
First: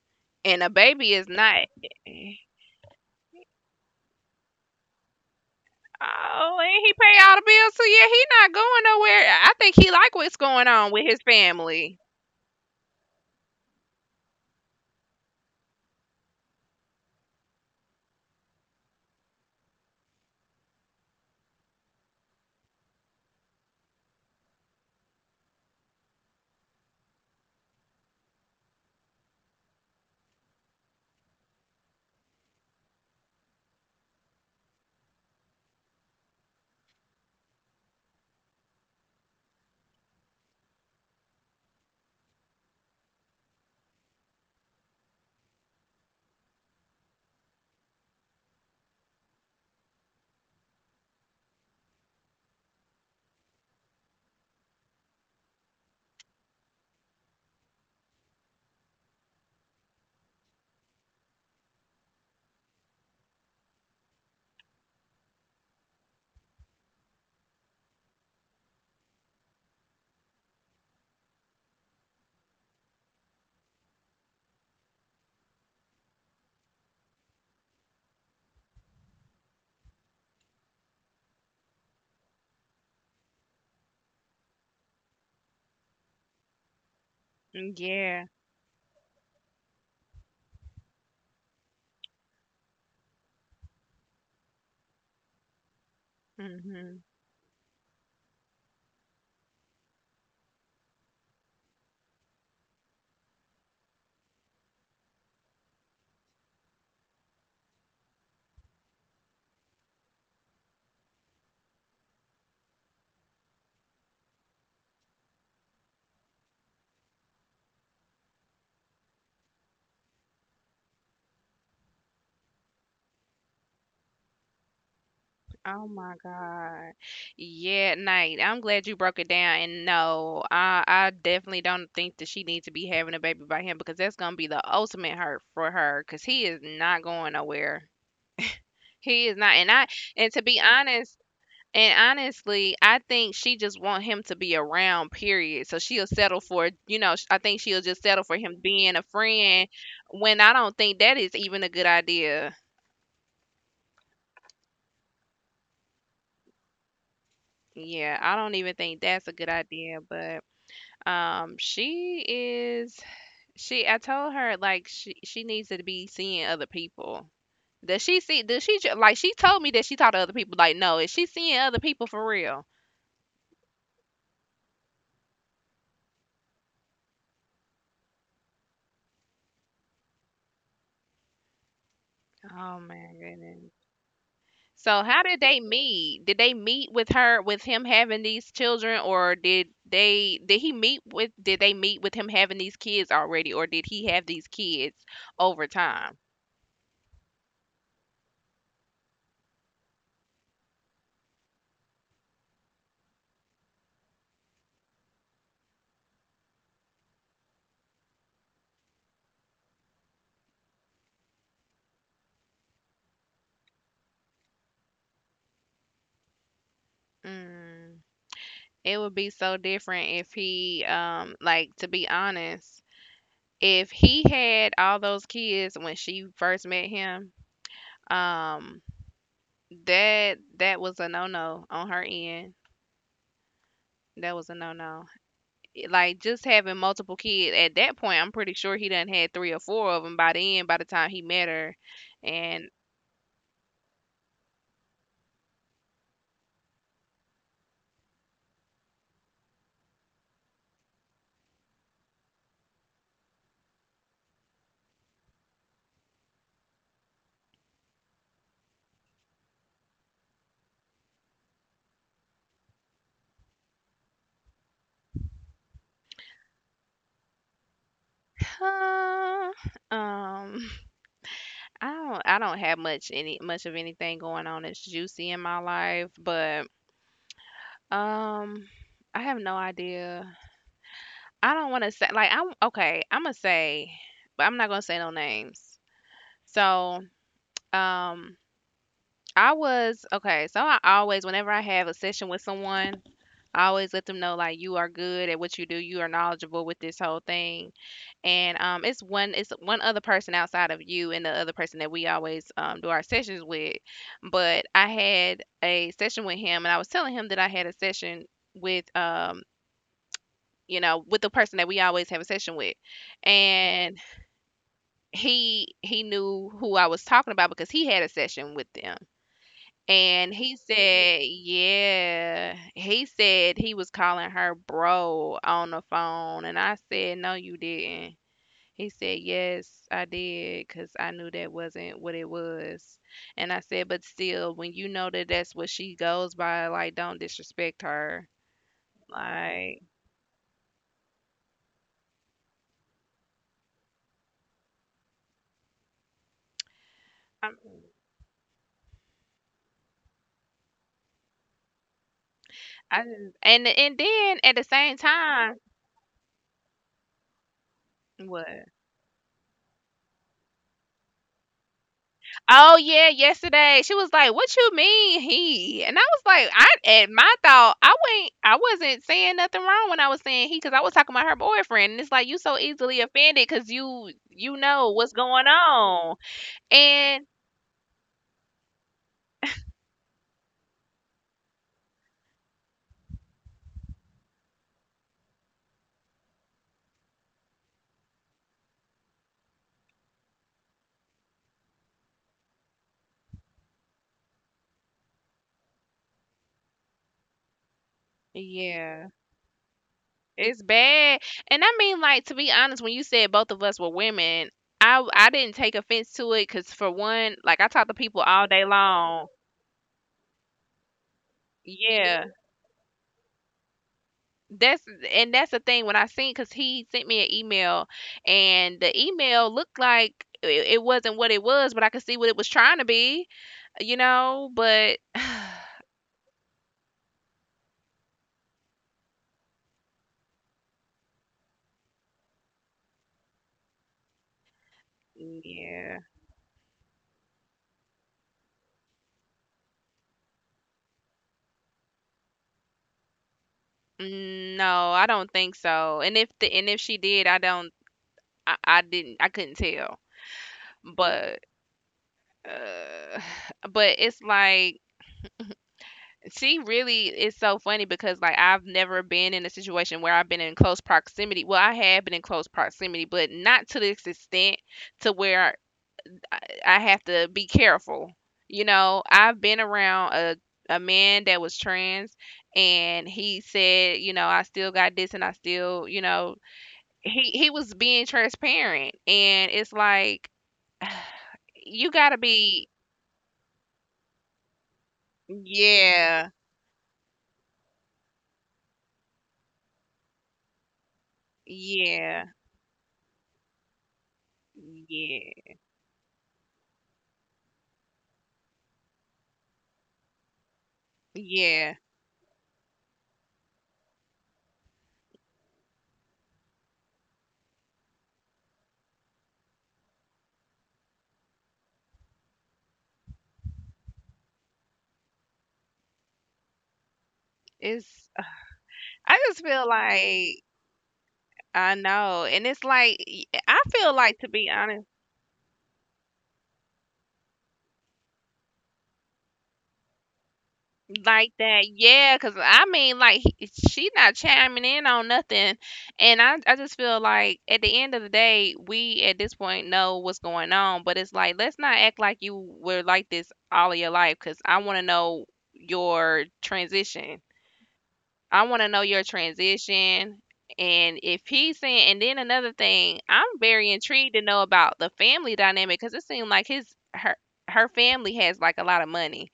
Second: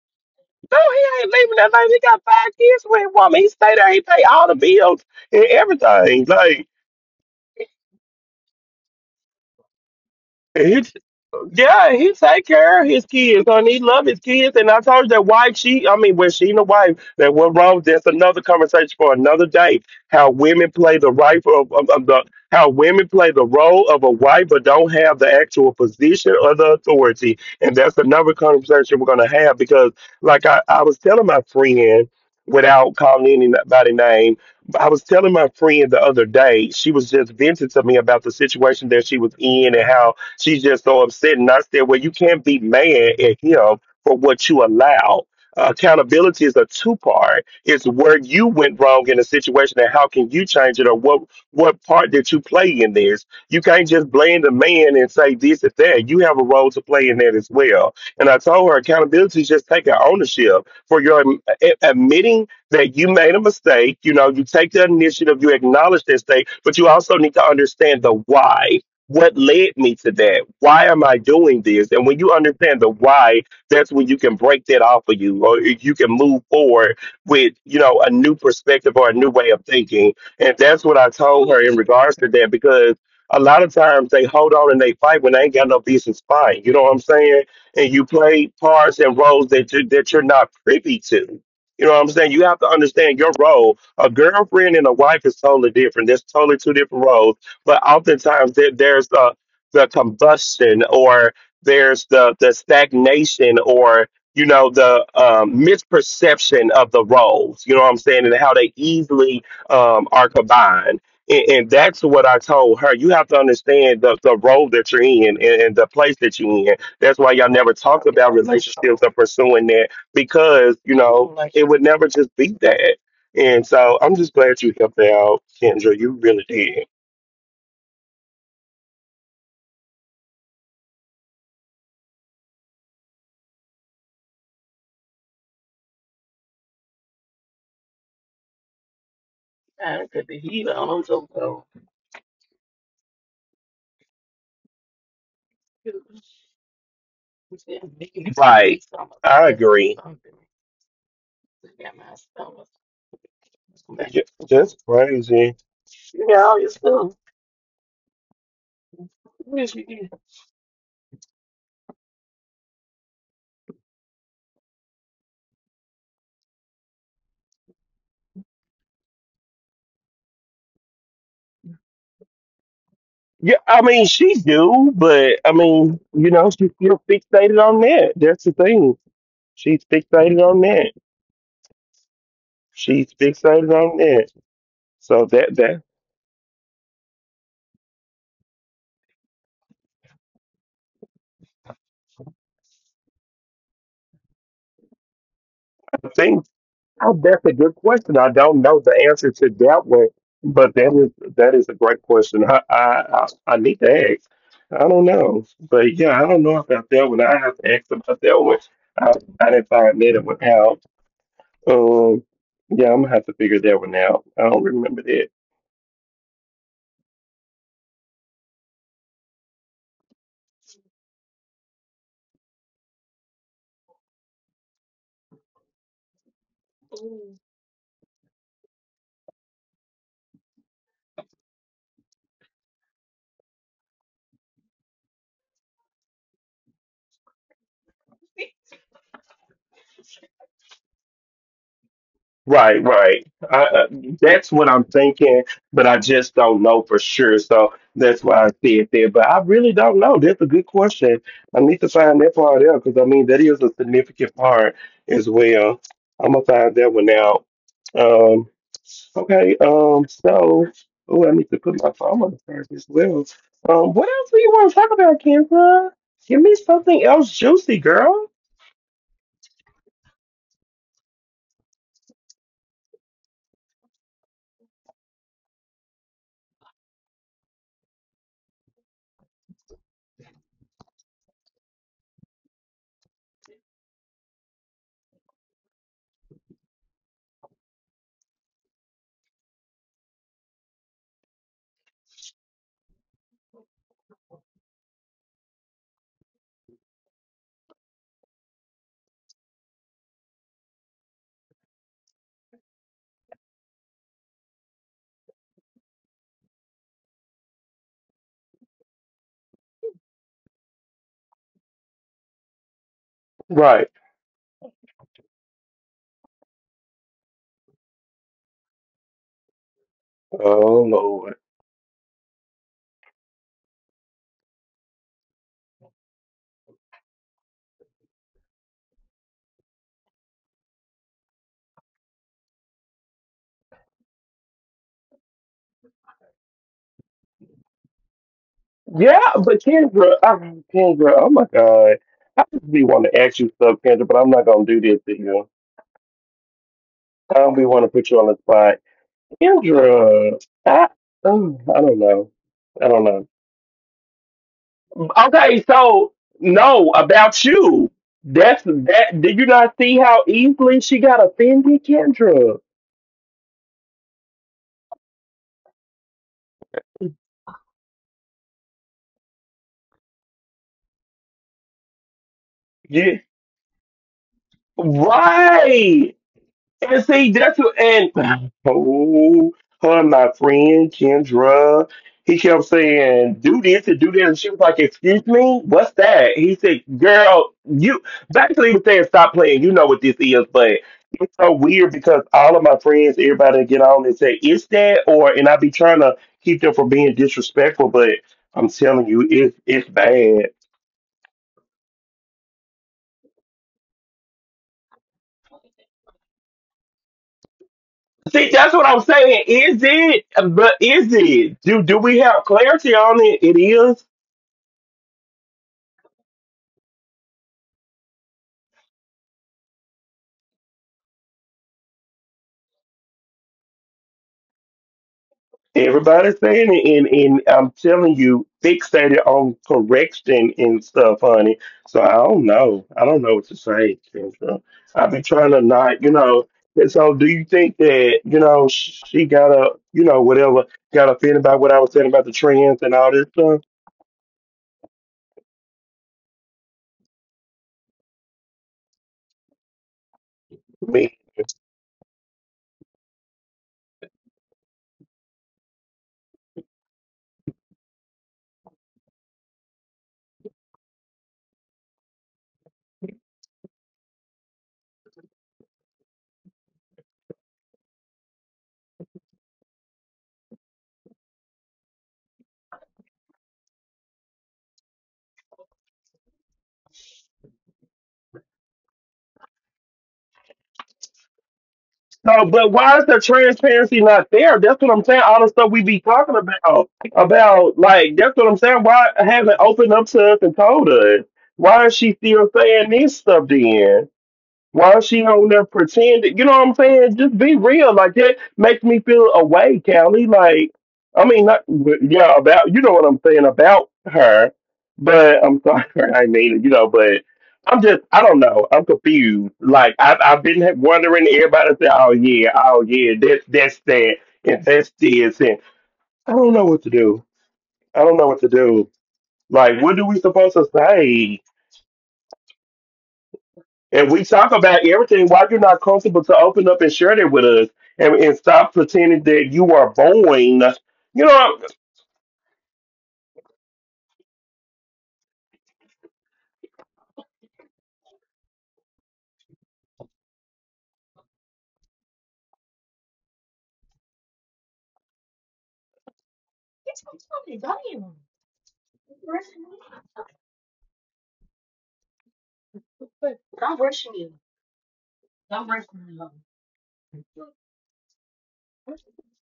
Speaker 2: And the
Speaker 1: no,
Speaker 2: baby
Speaker 1: he
Speaker 2: is
Speaker 1: ain't leaving
Speaker 2: not
Speaker 1: that lady. He got
Speaker 2: eh,
Speaker 1: five kids with a woman. He stay there. He pay all the bills and everything.
Speaker 2: oh,
Speaker 1: Like.
Speaker 2: and he pay all the bills, so yeah, he not going nowhere. I think he like what's going on
Speaker 1: He,
Speaker 2: with his family.
Speaker 1: yeah, he take care of his kids, and he love his kids. And I told you that why she, I mean, when she and the wife, that what wrong? That's another conversation for another day. How women play the right of, the how women play the role of a wife, but don't have the actual position or the authority. And that's another conversation we're gonna have because, like, I was telling my friend, without calling anybody name, I was telling my friend the other day. She was just venting to me about the situation that she was in and how she's just so upset. And I said, well, you can't be mad at him for what you allow. Accountability is a two part. It's where you went wrong in a situation and how can you change it? Or what part did you play in this? You can't just blame the man and say this and that. You have a role to play in that as well. And I told her accountability is just taking ownership for your admitting that you made a mistake. You know, you take the initiative, you acknowledge this thing, but you also need to understand the why, what led me to that? Why am I doing this? And when you understand the why, that's when you can break that off of you, or you can move forward with, you know, a new perspective or a new way of thinking. And that's what I told her in regards to that, because a lot of times they hold on and they fight when they ain't got no business fighting. You know what I'm saying?
Speaker 2: Mm,
Speaker 1: And you
Speaker 2: yeah.
Speaker 1: play parts and roles that you're not privy to. You know what I'm saying? You have to understand your role. A girlfriend and a wife is totally different. That's totally two different
Speaker 2: Hmm.
Speaker 1: roles, but oftentimes there's the combustion or the stagnation, or, you know, the misperception of the roles. You know what I'm saying, and how they easily are combined. And, that's what I told her. You have to understand the role that you're in, and the place that you're in. That's why y'all never talk about relationships or pursuing that because you know it would never just be that. And so I'm just glad you helped out, Kendra.
Speaker 2: Oh
Speaker 1: You
Speaker 2: my
Speaker 1: really did.
Speaker 2: God. Yeah, Night. I'm glad you broke it down. And no, I definitely don't think that she needs to be having a baby by him because that's gonna be the ultimate hurt for her because he is not going nowhere. He is not. And to be honest, and honestly, I think she just want him to be around, period. So she'll settle for, you know, I think she'll just settle for him
Speaker 1: Like,
Speaker 2: being a
Speaker 1: I
Speaker 2: friend
Speaker 1: agree.
Speaker 2: when I don't think that is even a good idea.
Speaker 1: Ju- That's crazy.
Speaker 2: Yeah, I don't even think that's a good idea. But Um, she is she I told her like she needs to be seeing other people. Does she see like she told me that she talked to other people like no, is she seeing other people for real?
Speaker 1: Yeah, I mean, she do, but I mean, you know, she's still fixated on that. That's the thing. She's fixated on that.
Speaker 2: Oh
Speaker 1: She's
Speaker 2: my
Speaker 1: fixated
Speaker 2: goodness.
Speaker 1: on that.
Speaker 2: So
Speaker 1: So
Speaker 2: how
Speaker 1: that
Speaker 2: did they
Speaker 1: that
Speaker 2: meet? Did they meet with her with him having these children or did he meet with did they meet with him having these kids already or did he have these kids over time?
Speaker 1: thing. Oh, that's a good question. I don't know the answer to that one, but that is a great question. I need to ask. I don't know, but yeah, I don't know about that one. I have to ask about that one. I, I didn't find that one out. Um, yeah, I'm gonna have to figure that one out. I don't remember that.
Speaker 2: Mm. It would be so different if he like to be honest if he had all those kids when she first met him, um, that that was a no no on her end. That was a no no. Like just having multiple kids at that point, I'm pretty sure he done had three or four of them by the end. By the time he met her,
Speaker 1: Right,
Speaker 2: and
Speaker 1: right. I, uh, that's what I'm thinking, but I just don't know for sure. So that's why I said there. But I really don't know. That's a good question. I need to find that part out because I mean that is a significant part as well. I'm gonna find that one out. Um, okay. So oh, I need to put my phone on charge as well. What else do you want to talk about, Kendra? Give me something else juicy, girl.
Speaker 2: uh, um, I don't have much any much of anything going on that's juicy in my life, but um, I have no idea. I don't wanna say like, I'm okay, Imma say but I'm not gonna say no names. So, um, I was okay, so I always whenever I have a session with someone, I always let them know, like, you are good at what you do, you are knowledgeable with this whole thing, and, it's one other person outside of you and the other person that we always, do our sessions with, but I had a session with him, and I was telling him that I had a session with, you know, with the person that we always have a session with, Mhm.
Speaker 1: Right.
Speaker 2: and he knew who I was talking about because he had a session with them. And he
Speaker 1: Oh Lord.
Speaker 2: said, yeah, he said he was calling her bro on the phone. And I said, no, you didn't. He said, yes, I did, because I knew that wasn't what it was. And I said, but still, when you know that that's what she goes by, like, don't disrespect her.
Speaker 1: Yeah, but
Speaker 2: Like,
Speaker 1: Kendra, oh my God. I just be want to ask you stuff, Kendra, but I'm not going to do this to you. I don't be
Speaker 2: I'm,
Speaker 1: want to put you on the spot. Kendra, I, oh, I don't know. I don't
Speaker 2: I,
Speaker 1: know.
Speaker 2: and then at the same
Speaker 1: Okay,
Speaker 2: time,
Speaker 1: so, no, about you. That's
Speaker 2: what?
Speaker 1: that. Did you not see how easily she got offended, Kendra?
Speaker 2: Oh yeah, yesterday she was like, "What you mean he?" And I was like, "I at my thought, I went, I wasn't saying nothing wrong when I was saying he, because I was talking about her boyfriend, and it's like you so
Speaker 1: Yeah.
Speaker 2: easily offended because you know what's going
Speaker 1: Right.
Speaker 2: on,
Speaker 1: And see,
Speaker 2: and
Speaker 1: that's what, and oh, her, my friend Kendra, he kept saying, do this and do that. And she was like, excuse me, what's that? He said, girl, you basically he was saying, stop playing. You know what this is. But it's so weird because all of my friends, everybody get on and say, it's that, or, and I be trying to keep them from being disrespectful, but I'm telling you,
Speaker 2: yeah,
Speaker 1: it's bad.
Speaker 2: it's bad. And to be honest, when you said both of us were women, I didn't take offense to it because for one, like I talk to people
Speaker 1: See,
Speaker 2: all
Speaker 1: that's
Speaker 2: day
Speaker 1: what I'm saying.
Speaker 2: long,
Speaker 1: Is it? But is it? Do we
Speaker 2: yeah.
Speaker 1: have clarity on it? It is.
Speaker 2: that's and that's the thing when I seen because he sent me an email and the email looked like it wasn't what it was, but I could see what it was trying to be, but
Speaker 1: Everybody's saying it, and I'm telling you, fixated on correction and stuff, honey. So I don't know. I don't know what to say, Kendra. I've been trying to not,
Speaker 2: yeah.
Speaker 1: And so, do you think that she got a, whatever, got offended by what I was saying about the trends and all this stuff?
Speaker 2: Mm, no, I don't think so. And if the and if she did, I don't, I didn't, I couldn't tell.
Speaker 1: Me.
Speaker 2: But uh, but it's like she really is so funny because like I've never been in a situation where I've been in close proximity. Well, I have been in close proximity, but not to this extent to where I, I have to be careful. You know, I've been around a man that was trans and he said, you know, I still got this and I still, you know, he was being transparent and it's like you got to
Speaker 1: So, but
Speaker 2: be
Speaker 1: why is the transparency not there? That's what I'm saying. All the stuff we be talking
Speaker 2: yeah,
Speaker 1: about like that's what I'm saying. Why haven't opened up to us and told us? Why is she
Speaker 2: yeah,
Speaker 1: still saying this stuff then? Why she on there
Speaker 2: yeah,
Speaker 1: pretending? You know what I'm saying? Just be real. Like that makes me feel away, Callie. Like, I mean, not
Speaker 2: yeah.
Speaker 1: but, yeah about you know what I'm saying about her, but I'm sorry, I mean but I'm just I don't know. I'm confused. Like I've been wondering. Everybody say, oh yeah, oh yeah, that's that and that's this and I don't know what to do. I don't
Speaker 2: It's
Speaker 1: know what to do.
Speaker 2: I just
Speaker 1: Like,
Speaker 2: feel
Speaker 1: what do we supposed
Speaker 2: like
Speaker 1: to say?
Speaker 2: I know, and it's like I
Speaker 1: And
Speaker 2: feel
Speaker 1: we
Speaker 2: like to
Speaker 1: talk
Speaker 2: be
Speaker 1: about
Speaker 2: honest,
Speaker 1: everything. Why you're not comfortable to open up and share that with us, and stop pretending that you are boring. You
Speaker 2: like
Speaker 1: know,
Speaker 2: that, yeah. Cause he, she not chiming in on nothing, and I just feel like at the end of the day, we at this point know what's going on, but it's like let's not act like you were like this all of your life, cause I want to know your transition. I want to know your transition. And if he's saying, and then another thing, I'm very intrigued to know about the family dynamic because it seemed like his her her family has like a lot of money.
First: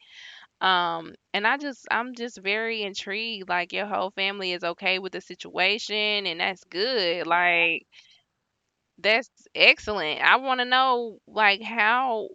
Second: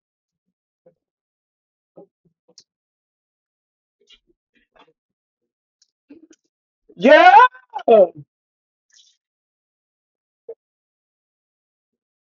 Speaker 2: And I just I'm just very intrigued. Like your whole family is okay with the situation, and that's good.
Speaker 1: yeah,
Speaker 2: Like
Speaker 1: that's
Speaker 2: that's excellent. I want to know like how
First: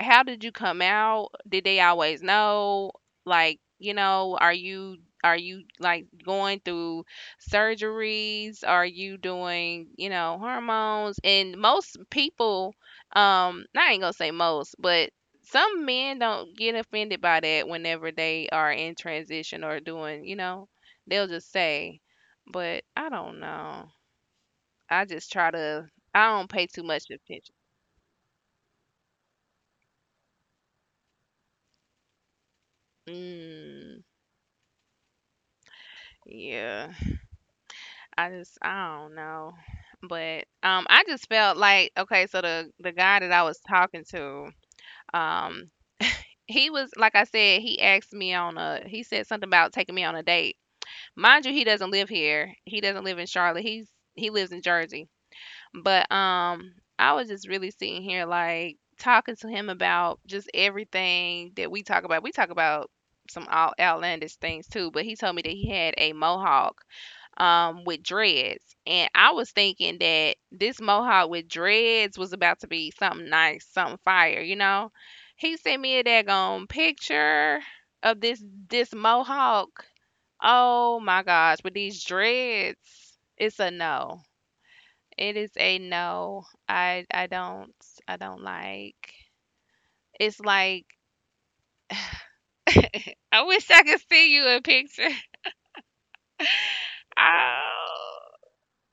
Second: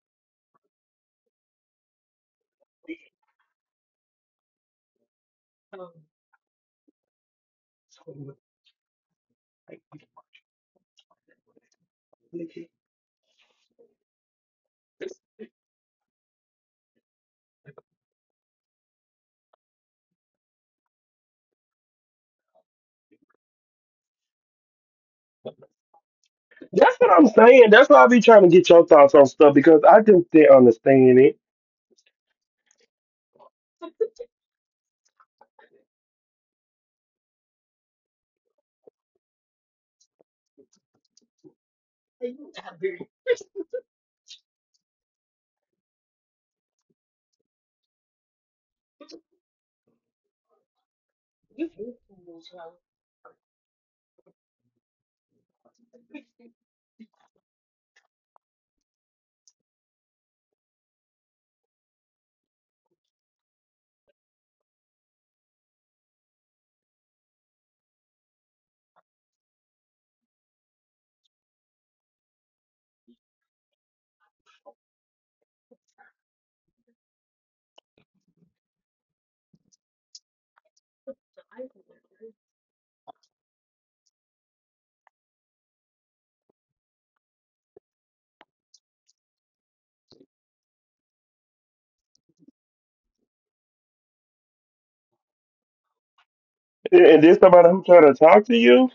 Speaker 2: how did you come out? Did they always know? Like, you know, are you like going through surgeries? Are you doing, you know, hormones? And most people I ain't going to say most, but some men don't get offended by that whenever they are in transition or doing, you know, they'll just say, but I don't know. I just try to I don't pay too
Speaker 1: what
Speaker 2: much
Speaker 1: I'm
Speaker 2: attention.
Speaker 1: saying. That's why I be trying to get your thoughts on stuff because I just didn't understand it.
Speaker 2: Mm, yeah. I just I don't know. But I just felt like okay, so the guy that I was talking to, um he was like I said, he said something about taking me on a date. Mind you, he doesn't live here. He doesn't live in Charlotte. He's he lives in Jersey. But I was just really sitting here like talking to him about just everything that we talk about. We talk about some outlandish things too, but he told me that he had a mohawk with dreads, and I was thinking that this mohawk with dreads was about to be something nice, something fire, you know. He sent me a daggone picture of this mohawk. Oh my gosh, with these dreads, it's a no. It is a no. I don't I don't like. It's like I wish I could see you a picture.
Speaker 1: And there's somebody who trying to
Speaker 2: Oh,
Speaker 1: talk to you.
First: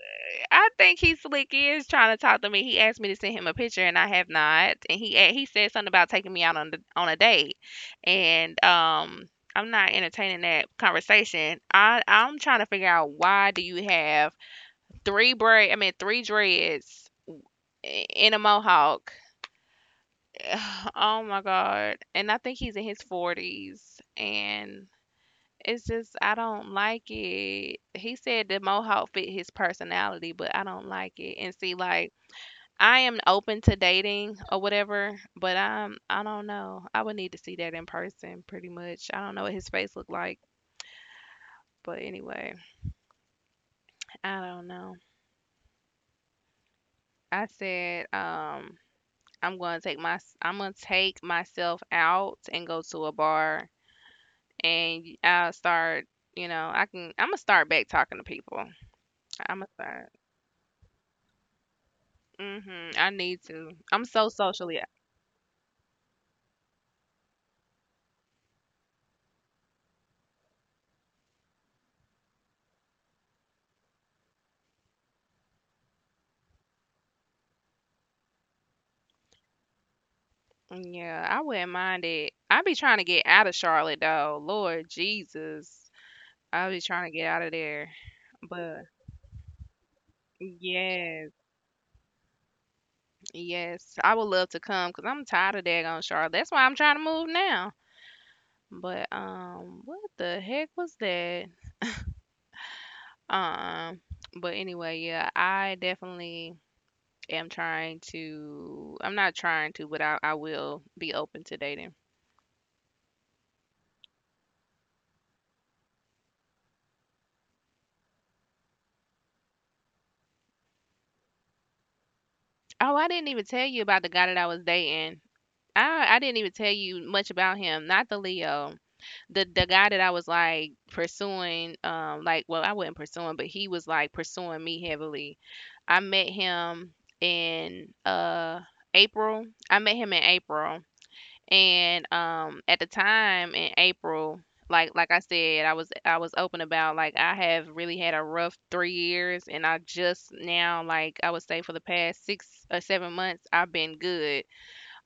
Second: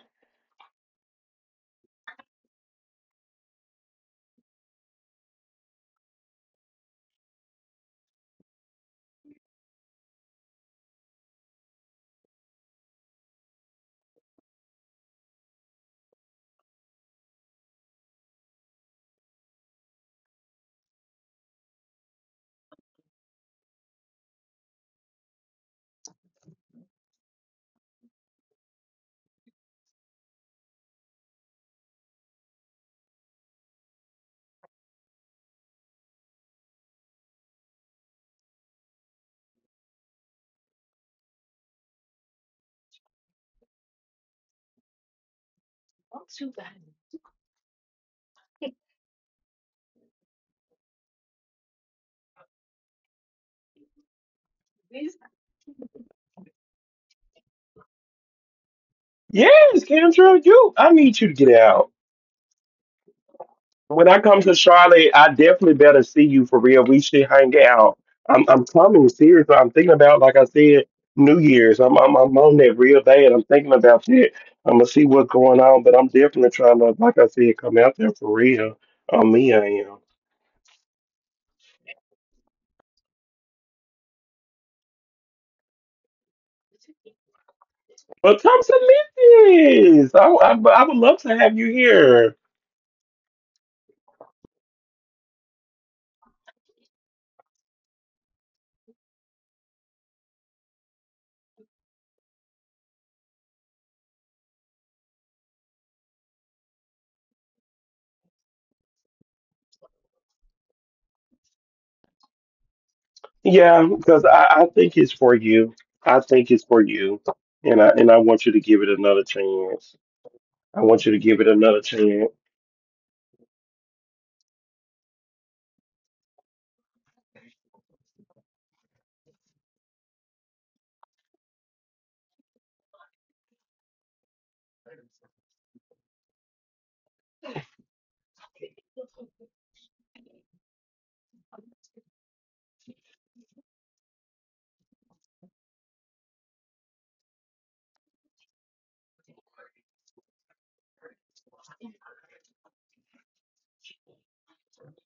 Speaker 2: I think he slick is trying to talk to me. He asked me to send him a picture, and I have not. And he said something about taking me out on on a date, and. I'm not entertaining that conversation. I'm trying to figure out why do you have three braid I mean three dreads in a mohawk. Oh my God. And I think he's in his 40s. And it's just, I don't like it. He said the mohawk fit his personality, but I don't like it. And see, like, I am open to dating or whatever, but I don't know. I would need to see that in person pretty much. I don't know what his face looked like, but anyway, I don't know. I said, I'm gonna take myself out and go to a bar and I'll start, you know, I'm gonna start back talking to people. I'm gonna
Speaker 1: Yes,
Speaker 2: start.
Speaker 1: Kendra, you. I need you to get out.
Speaker 2: Mhm. I need to. I'm
Speaker 1: When I
Speaker 2: so
Speaker 1: come to
Speaker 2: socially
Speaker 1: Charlotte, I definitely better see you for real. We should hang out. I'm coming seriously. I'm thinking about like I said, New Year's. I'm on that real bad. I'm thinking about that. I'm gonna see what's going on, but I'm definitely trying to, like I said, come out there for real. On me, I am.
Speaker 2: yeah, I wouldn't mind it. I be trying to get out of Charlotte though. Lord Jesus. I be trying to get out of there.
Speaker 1: But come
Speaker 2: But
Speaker 1: to Memphis. I would love
Speaker 2: yes,
Speaker 1: to have you here.
Speaker 2: yes. I would love to come because I'm tired of daggone Charlotte. That's why I'm trying to move now. But what the heck was that? Um but anyway, yeah, I definitely am trying to I'm not trying to, but I will be open to dating.
Speaker 1: Yeah, because I think it's for you. I think it's for you, and I want you to give it another chance. I want you to give it another chance.
Speaker 2: Oh, I didn't even tell you about the guy that I was dating. I didn't even tell you much about him. Not the Leo. The guy that I was like pursuing, I wasn't pursuing, but he was like pursuing me heavily. I met him in April. I met him in April. And at the time in April, like I said, I was open about like I have really had a rough 3 years and I just now like I would say for the past 6 or 7 months I've been good.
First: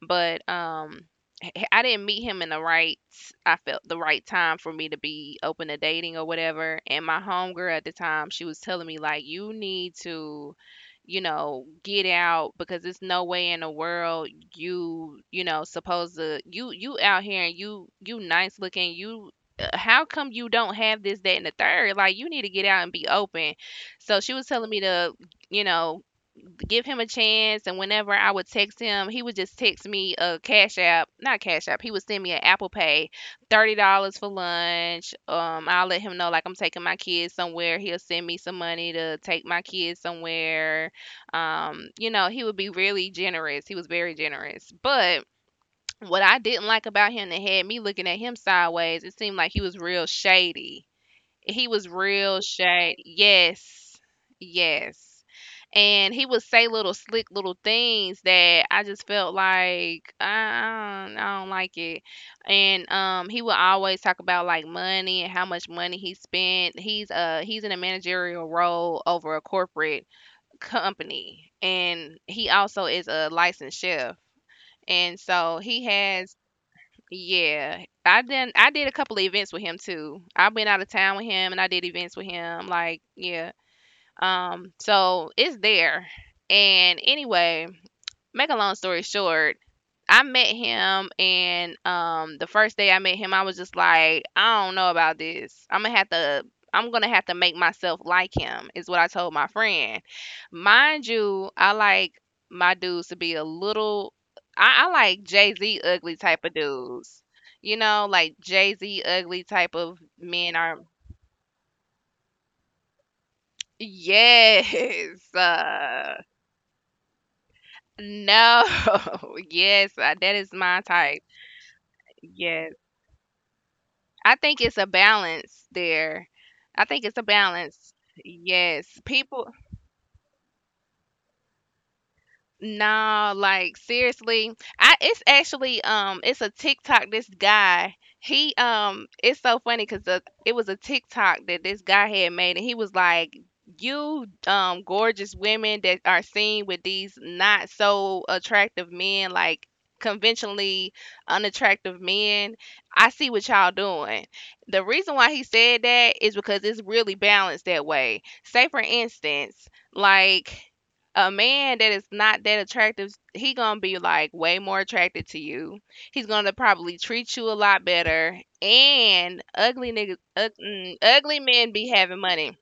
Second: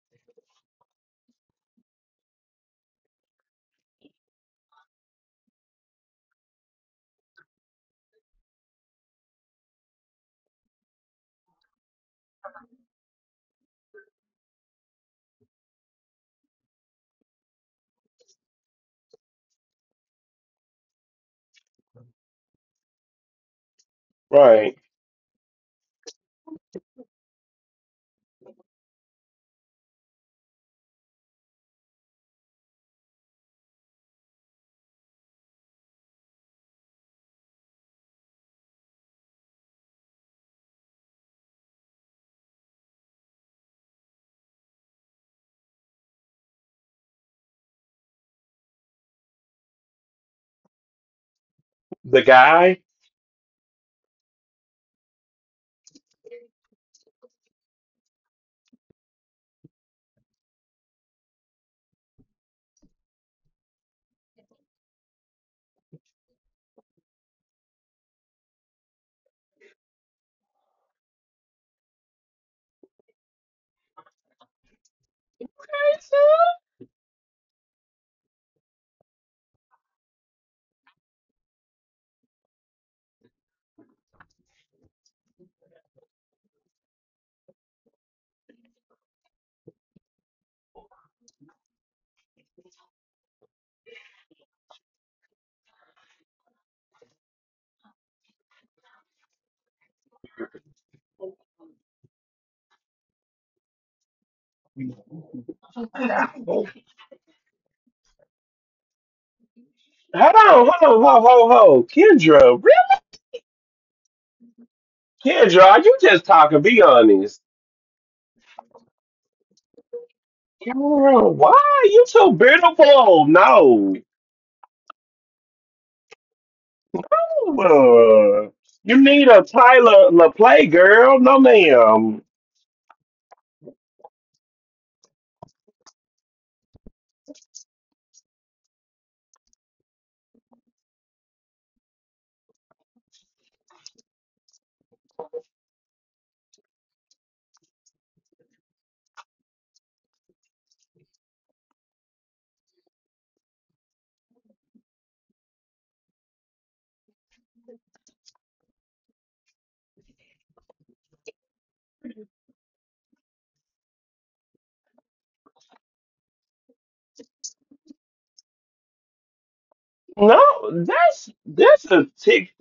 Speaker 2: But, h h I didn't meet him in the right I felt the right time for me to be open to dating or whatever, and my homegirl at the time, she was telling me, like, "You need to, you know, get out because there's no way in the world you know, supposed to you out here and you nice looking, you how come you don't have this, that, and the third? Like, you need to get out and be open." So, she was telling
Speaker 1: Right.
Speaker 2: me to, you know, give him a chance. And whenever I would text him, he would just text me a Cash App, not Cash App. He would send me an Apple Pay, $30 for lunch. I'll let him know like I'm taking my kids somewhere. He'll send me some money to take my kids somewhere. You know, he would be really generous. He was very generous, but. What I didn't like about him that had me looking at him sideways, it seemed like he was real shady. He was
Speaker 1: The
Speaker 2: real
Speaker 1: guy.
Speaker 2: shade. Yes. Yes. And he would say little slick little things that I just felt like I don't like it. And he would always talk about like money and how much money he spent. He's in a managerial role over a corporate company, and he also is a licensed chef. And so he has yeah, I did a couple of events with him too. I went out of town with him and I did events with him. Like, yeah. So it's there. And anyway, make a long story short, I met him, and the first day I met him, I was just like, I don't know about this. I'm gonna have to. I'm gonna have to make myself like him, is what I told my friend. Mind you, I like my dudes to be a little. I like Jay Z ugly type of
Speaker 1: Hold
Speaker 2: dudes. You know, like Jay Z ugly type of
Speaker 1: on,
Speaker 2: men are.
Speaker 1: hold on, ho, ho, ho. Kendra, really?
Speaker 2: Yes.
Speaker 1: Kendra, are you
Speaker 2: Uh,
Speaker 1: just talking? Be honest.
Speaker 2: no. Yes. That is my type.
Speaker 1: Kendra, why are you so
Speaker 2: Yes.
Speaker 1: beautiful? No.
Speaker 2: I think it's a balance there. I think it's a balance.
Speaker 1: No.
Speaker 2: Yes.
Speaker 1: You need a
Speaker 2: People
Speaker 1: Tyler LaPlay girl? No, ma'am.
Speaker 2: No, like seriously, I it's actually it's a TikTok. This guy, he it's so funny because it was a TikTok that this guy had made, and he was like, "You gorgeous women that are seen with these not so attractive men, like conventionally unattractive men, I see what y'all doing." The reason why he said that is because it's really balanced that way. Say for instance, like a man that is not that attractive, he gonna be like way more attracted to you. He's gonna probably treat you a lot better. And ugly niggas,
Speaker 1: No, that's
Speaker 2: ugly men
Speaker 1: that's
Speaker 2: be
Speaker 1: a
Speaker 2: having
Speaker 1: tick.
Speaker 2: money.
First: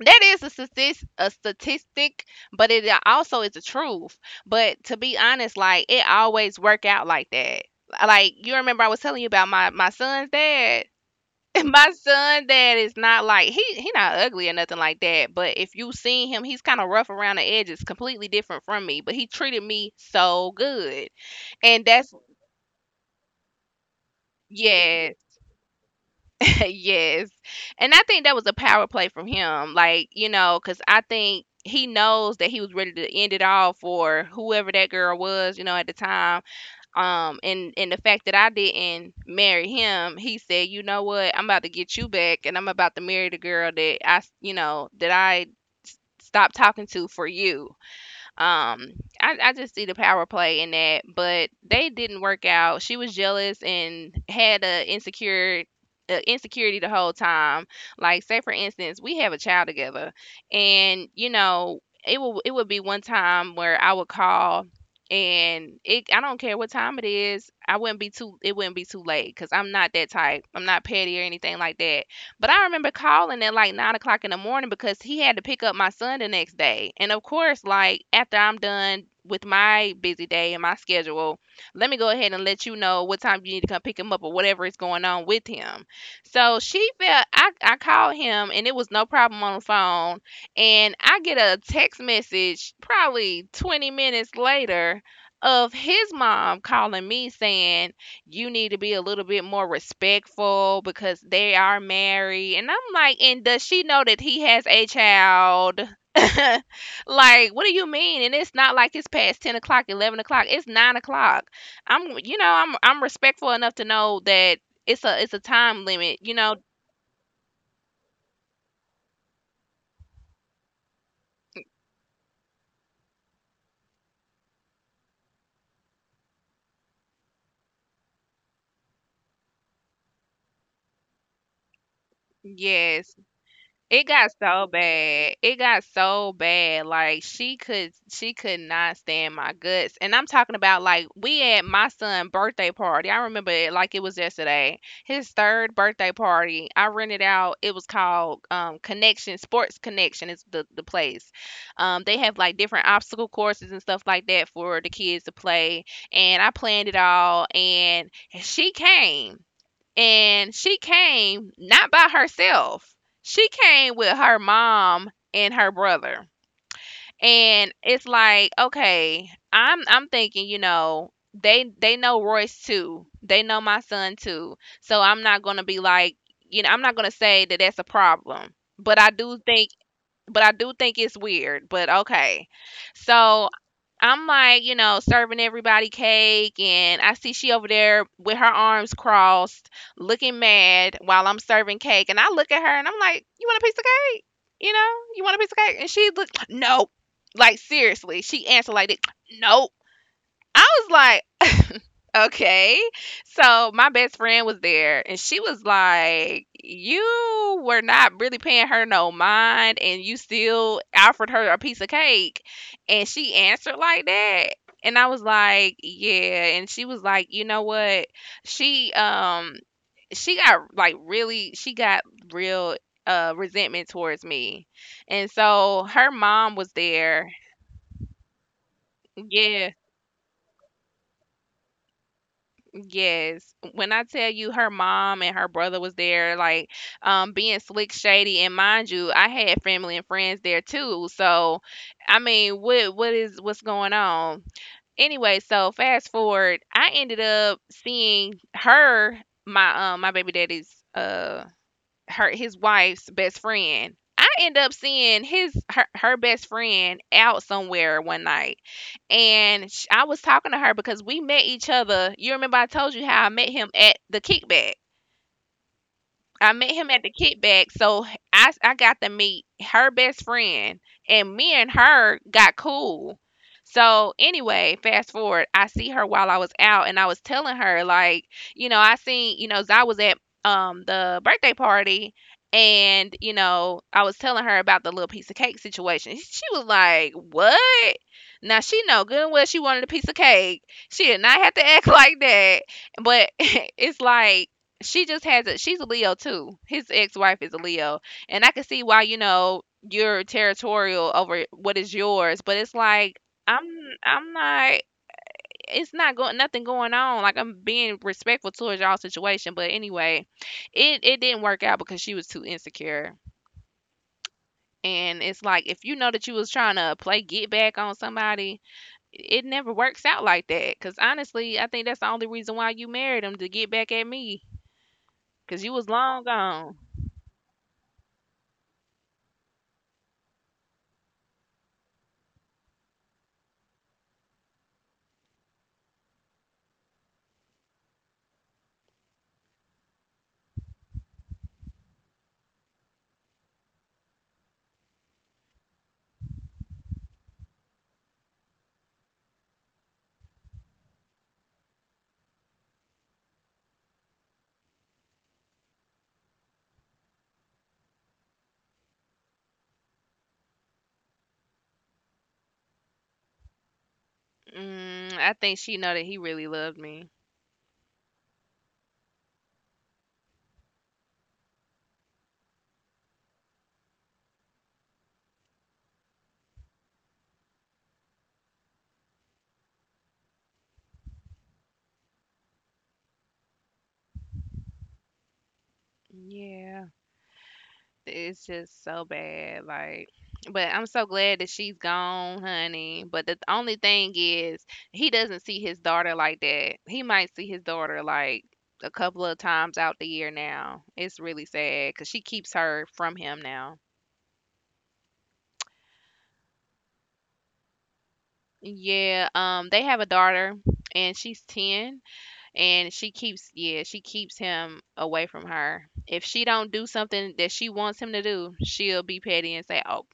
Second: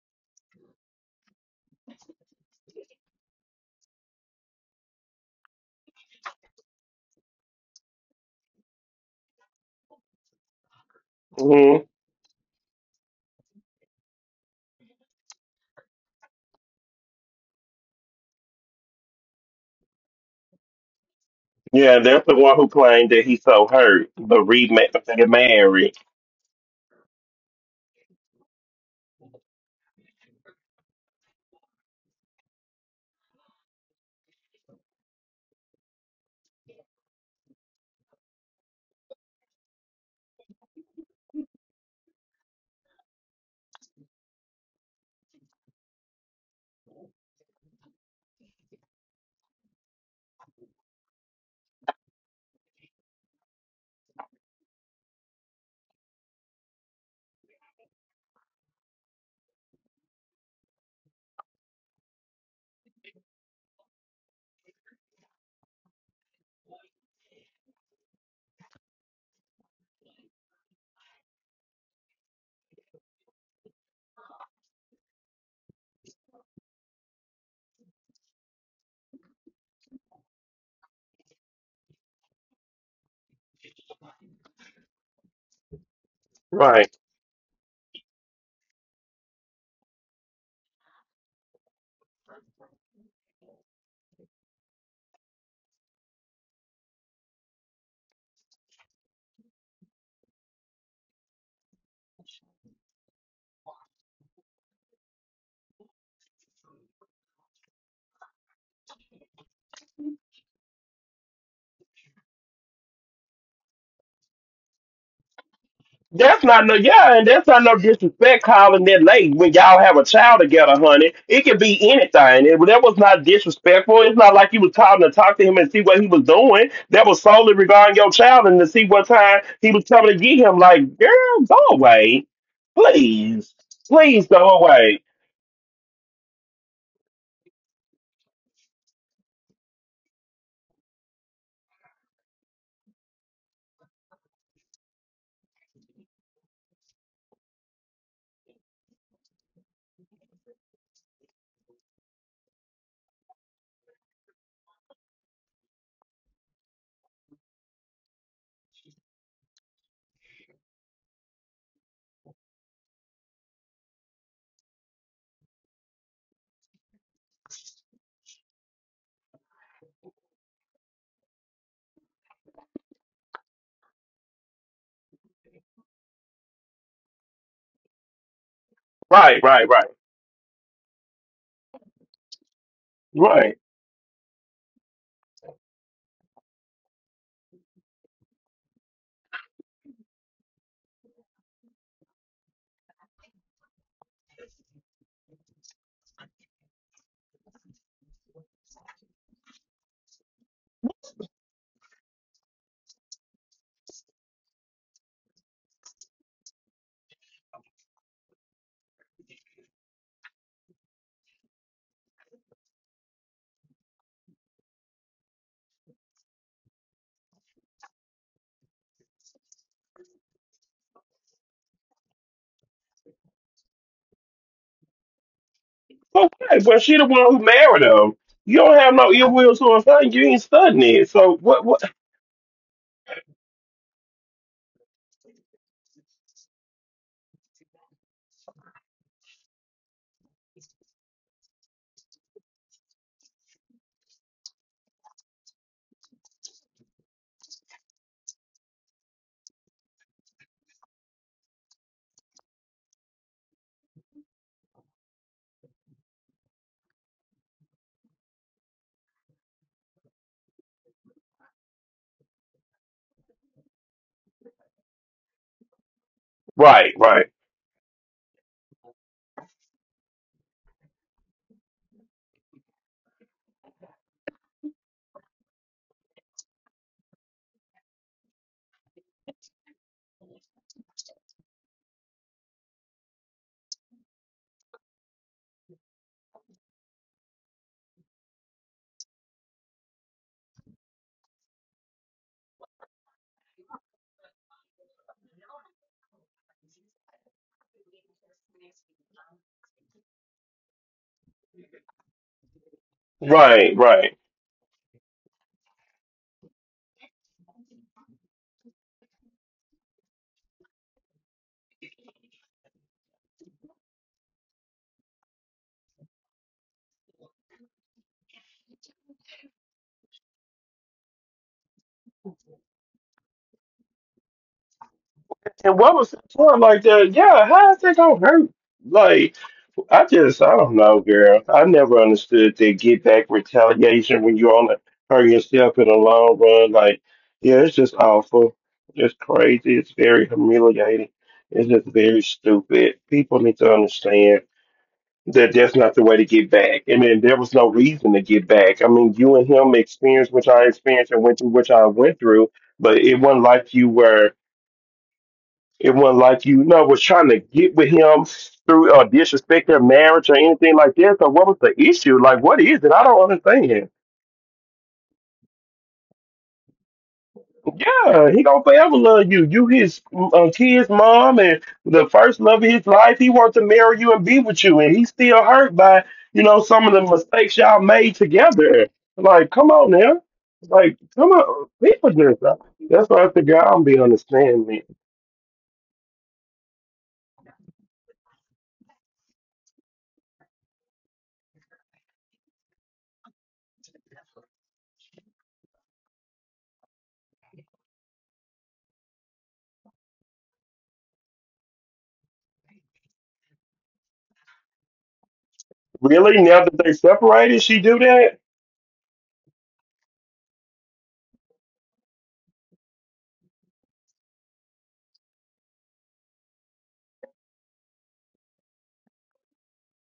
Speaker 2: That is a statistic, but it also is the truth. But to be honest, like it always work out like that. Like you remember, I was telling you about my son's dad.
Speaker 1: Mhm.
Speaker 2: My son dad is not like he not ugly or nothing like that, but if you seen him, he's kind of rough around the edges, completely different from me, but he treated me so good and
Speaker 1: Yeah,
Speaker 2: that's
Speaker 1: that's the one who claimed that he's so hurt, but remade, but
Speaker 2: yes
Speaker 1: they get married.
Speaker 2: yes, and I think that was a power play from him, like you know, because I think he knows that he was ready to end it all for whoever that girl was, you know, at the time. And the fact that I didn't marry him, he said, you know what, I'm about to get you back and I'm about to marry the girl that you know, that stopped talking to for you. um, I just see the power play in that, but they didn't work out. She was jealous and had a insecure insecurity the whole time. Like, say for instance, we have a child together, and you know, it would be one time where I would call and it I don't care what time it is. I wouldn't be too It wouldn't be too late because I'm not that type. I'm not petty or anything like that. But I remember calling at like 9 o'clock in the morning because he had to pick up my son the next day. And of course, like after I'm done with my busy day and my schedule, let me go ahead and let you know what time you need to come pick him up or whatever is going on with him. So she
Speaker 1: Right?
Speaker 2: felt I called him and it was no problem on the phone. And I get a text message probably 20 minutes later of his mom calling me saying, you need to be a little bit more respectful because they are married. And I'm like, and does she know that he has a child? Like, what do you mean? And it's not like it's past 10 o'clock, 11 o'clock. It's 9 o'clock. I'm, you know, I'm respectful enough to know that it's a time limit. You
Speaker 1: That's
Speaker 2: know,
Speaker 1: not no yeah, and that's not no disrespect calling that late when y'all have a child together, honey. It could be anything. It, that was not disrespectful. It's not like you was calling to talk to him and see what he was doing. That was solely regarding your child and to see what time he was coming to get him. Like, girl, go away.
Speaker 2: yes.
Speaker 1: Please.
Speaker 2: It
Speaker 1: Please
Speaker 2: got
Speaker 1: go
Speaker 2: so
Speaker 1: away.
Speaker 2: bad. It got so bad. Like she could not stand my guts. And I'm talking about like we at my son's birthday party. I remember it like it was yesterday. His third birthday party. I rented out, it was called Connection, Sports Connection is the place. They have like different obstacle courses and stuff like that for the kids to play. And I planned it all, and she came, and she came not by herself. She came with her mom and her brother. And it's like, okay, I'm thinking, you know, they know Royce too. They know my son too. So I'm not going to be like, you know, I'm not going to say that that's a problem.
Speaker 1: Right, right, right.
Speaker 2: But I do think it's weird, but okay. So
Speaker 1: Right.
Speaker 2: I'm like, you know, serving everybody cake, and I see she over there with her arms crossed, looking mad while I'm serving cake. And I look at her and I'm like, you want a piece of cake? You know, you want a piece of cake? And she looked, no. Like, seriously, she answered like, this, nope. I was like, okay. So my best friend was there and she was like, you were not really paying her no mind and you still offered her a piece of cake. And she answered like that. And I was like, yeah. And she was like, you know what? She um she got like really she got real resentment towards me. And so her mom
Speaker 1: Okay.
Speaker 2: was
Speaker 1: Well she the one
Speaker 2: there.
Speaker 1: who married him. You don't have no ill will
Speaker 2: Yeah.
Speaker 1: towards her. You ain't studying it. So what
Speaker 2: Yes. When I tell you her mom and her brother was there, like being slick shady, and mind you, I had family and friends there too. So I mean, what's going on? Anyway, so fast forward, I ended up seeing her, my my baby daddy's her his wife's best friend. I end up seeing her best friend out somewhere one night, and sh I was talking to her because we met each other. You remember I told you how I met him at the kickback. I met him
Speaker 1: right,
Speaker 2: at the
Speaker 1: right.
Speaker 2: kickback, so I got to meet her best friend, and me and her got cool. So anyway, fast forward, I see her while I was out, and I was telling her like, you know, I seen, you know, 'cause I was at the birthday party, and you know, I was telling her about the little piece of cake situation. She was like, "What?" Now she know good and well she wanted a piece of cake. She did not have to act like that, but it's like she just has it. She's a Leo too. His ex-wife is a Leo, and I can see why, you know, you're territorial over what is yours, but it's like I'm
Speaker 1: Right, right.
Speaker 2: I'm not. It's not going nothing going on. Like I'm being respectful towards y'all situation, but anyway, it didn't work out because she was too insecure. And it's like if you know that you was trying to play get back on somebody, it never works out like that. Cause honestly, I think that's the only reason why you married him, to get back at me. Cause you
Speaker 1: And
Speaker 2: was
Speaker 1: what was
Speaker 2: long
Speaker 1: important
Speaker 2: gone.
Speaker 1: like that? Yeah, how is that gonna hurt? Like, I just, I don't know, girl. I never understood that get back retaliation when you only hurt yourself in the long run. Like, yeah, it's just awful. It's crazy. It's very humiliating. It's just very stupid. People need to understand that that's not the way to get back. And then there was no reason to get back. I mean, you and him experienced what I experienced and went through what I went through, but it wasn't like you were. It wasn't like you know was trying to get with him through or disrespect their marriage or anything like that. So what was the issue? Like, what is it? I don't understand.
Speaker 2: Mm, I think she know that he really loved me.
Speaker 1: Yeah, he gonna forever love you. You his kid's mom and the first love of his life. He wants to marry you and be with you, and he's still hurt by you know some of the mistakes y'all made together. Like, come on now. Like, come on, people do that. That's what the guy I don't be understanding.
Speaker 2: Yeah, it's just so bad. Like, but I'm so glad that she's gone, honey. But the only thing is, he doesn't see his daughter like that. He might see his daughter like a couple of times out the year now. It's really sad because she keeps her from him now.
Speaker 1: Really? Now that they separated, she do that?
Speaker 2: Yeah, they have a daughter, and she's 10. And she keeps yeah, she keeps him away from her. If she don't do something that she wants him to do, she'll be petty and say, oh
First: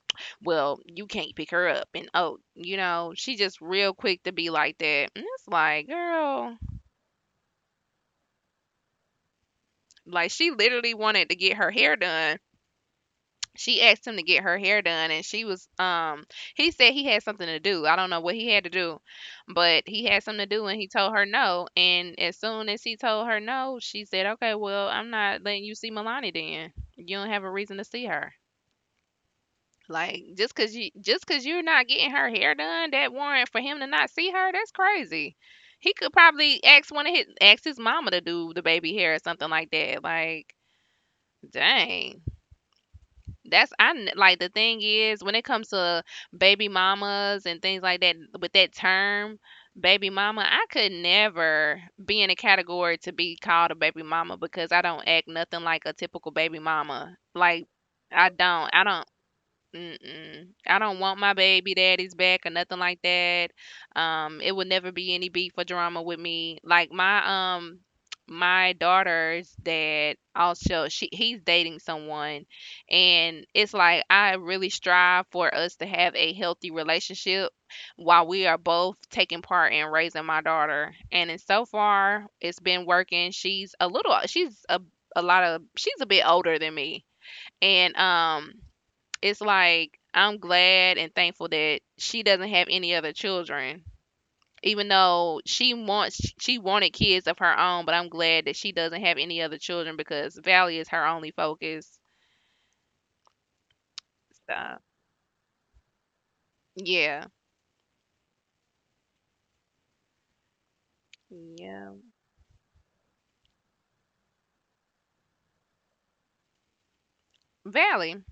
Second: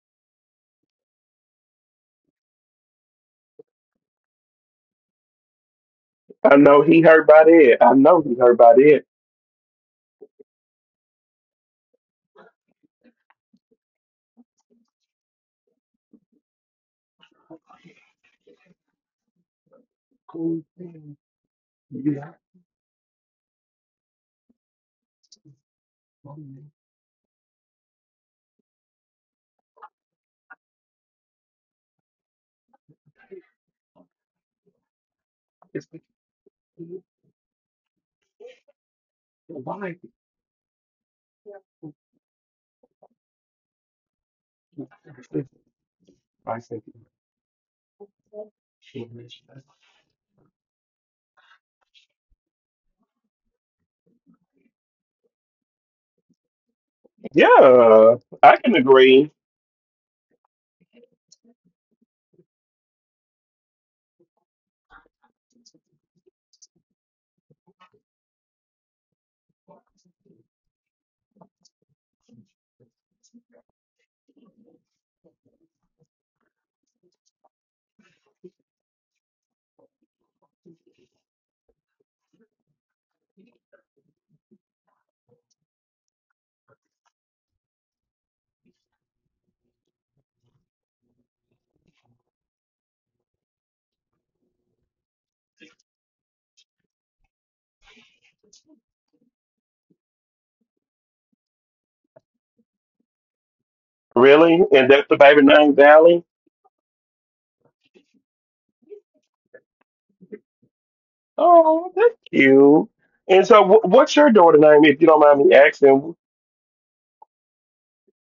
Speaker 2: well, you can't pick her up, and oh, you know, she just real quick to be like that. And it's like,
Speaker 1: I
Speaker 2: girl,
Speaker 1: know he hurt by that. I know he hurt by that.
Speaker 2: like she literally wanted to get her hair done. She asked him to get her hair done, and she was he said he had something to do. I don't know what he had to do, but he had something to do, and he told her no. And as soon as he told her no, she said, okay well, I'm not letting you see Milani, then you don't have a reason to see her. Like just because you just because you're not getting her hair done, that warrant for him to not see her? That's crazy. He could probably ask one of his ask his mama to do the baby hair or something like that. Like, dang. Like the thing is, when it comes to
Speaker 1: I
Speaker 2: baby
Speaker 1: said,
Speaker 2: mamas and things like that, with that term baby mama, I could never be in a category to be called a baby mama because I don't act nothing like a typical baby mama. Like
Speaker 1: yeah,
Speaker 2: I
Speaker 1: I
Speaker 2: don't.
Speaker 1: can
Speaker 2: I don't.
Speaker 1: agree.
Speaker 2: Mm-mm. I don't want my baby daddy's back or nothing like that. It would never be any beat for drama with me. Like my my daughter's dad also, she he's dating someone, and it's like I really strive for us to have a healthy relationship while we are both taking part in raising my daughter. And so far it's been working. She's a lot of she's a bit older than me. And it's like I'm glad and thankful that she doesn't have any other children. Even though she wanted kids of her own, but I'm glad that she doesn't have any other children because Valley is her only focus.
Speaker 1: Really?
Speaker 2: So
Speaker 1: And that's the baby name, Valley?
Speaker 2: yeah. Yeah.
Speaker 1: Oh, that's cute. And so, what's your daughter name, if you don't mind me asking?
Speaker 2: Valley.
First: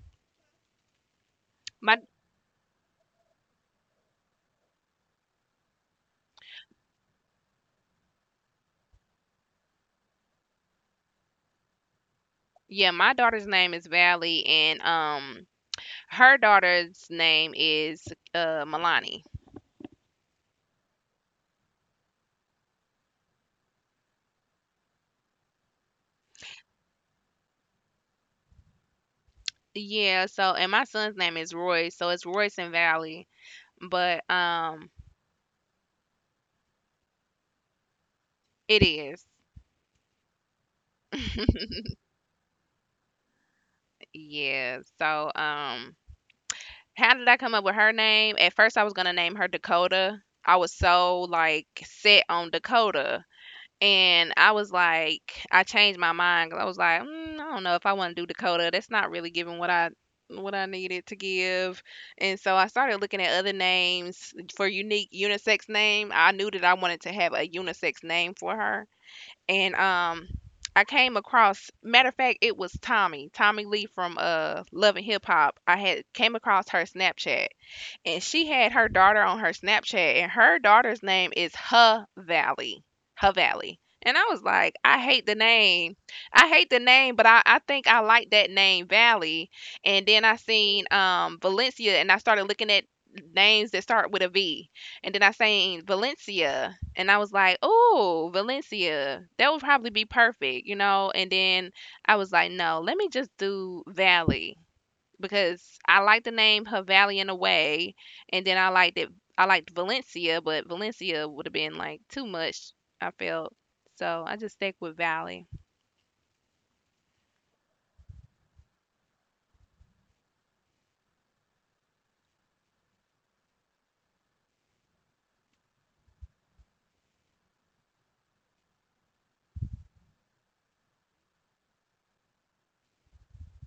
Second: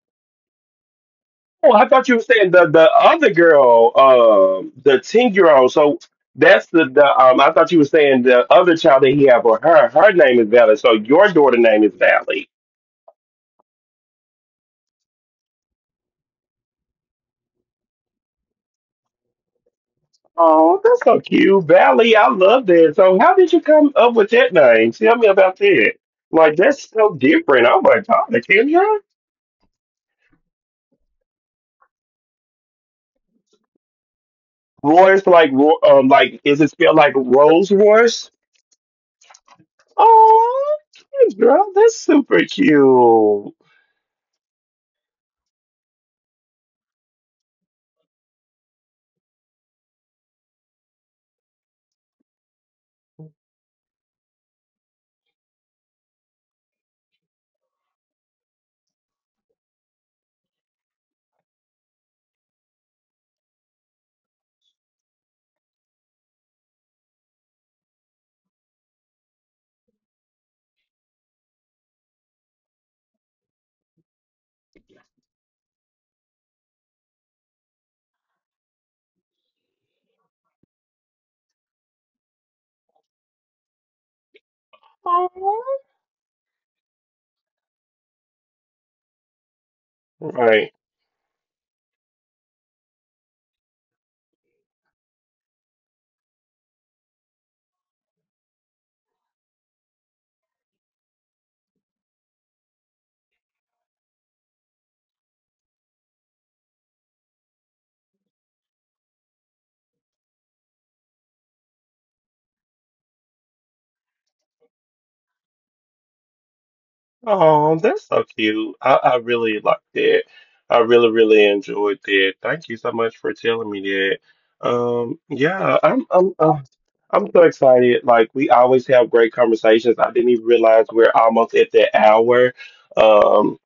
Speaker 1: Oh, I
Speaker 2: My
Speaker 1: thought you were saying the other girl, the 10-year-old year old. So, that's the I thought you were saying the other child that he had with her. Her name is Valley. So, your daughter name is Valley.
Speaker 2: yeah, my daughter's name is Valley, and her daughter's name is Milani.
Speaker 1: Oh, that's so cute. Valley, I love that. So how did you come up with that name? Tell me about that. Like that's so different. I'm like, oh, the Kenya?
Speaker 2: Yeah, so and my son's name is Royce, so it's Royce and Valley. But
Speaker 1: Royce like like is it spelled like Rolls Royce?
Speaker 2: it is.
Speaker 1: Oh girl, that's super cute.
Speaker 2: Yeah. So, how did I come up with her name? At first, I was gonna name her Dakota. I was so like set on Dakota, and I was like, I changed my mind 'cause I was like, mm, I don't know if I want to do Dakota. That's not really giving what I needed to give. And so I started looking at other names for unique unisex name. I knew that I wanted to have a unisex name for her, and I came across, matter of fact, it was Tommy Lee from Love and Hip Hop. I had came across her Snapchat, and she had her daughter on her Snapchat, and her daughter's name is Her Valley. Her Valley. And I was like, I hate the
Speaker 1: Oh.
Speaker 2: name. I hate the name, but I think I like that name, Valley. And then I
Speaker 1: Right.
Speaker 2: seen Valencia, and I started looking at names that start with a V. And then I seen Valencia and I was like, oh, Valencia, that would probably be perfect, you know? And then I was like, no, let me just do Valley because I like the name Havalian Away, and then I liked it. I liked Valencia, but Valencia would have been like too much. I felt so. I just stuck with Valley.
Speaker 1: Oh, that's so cute. I really liked that. I really, really enjoyed that. Thank you so much for telling me that. Yeah, I'm so excited. Like we always have great conversations. I didn't even realize we're almost at that hour. Um,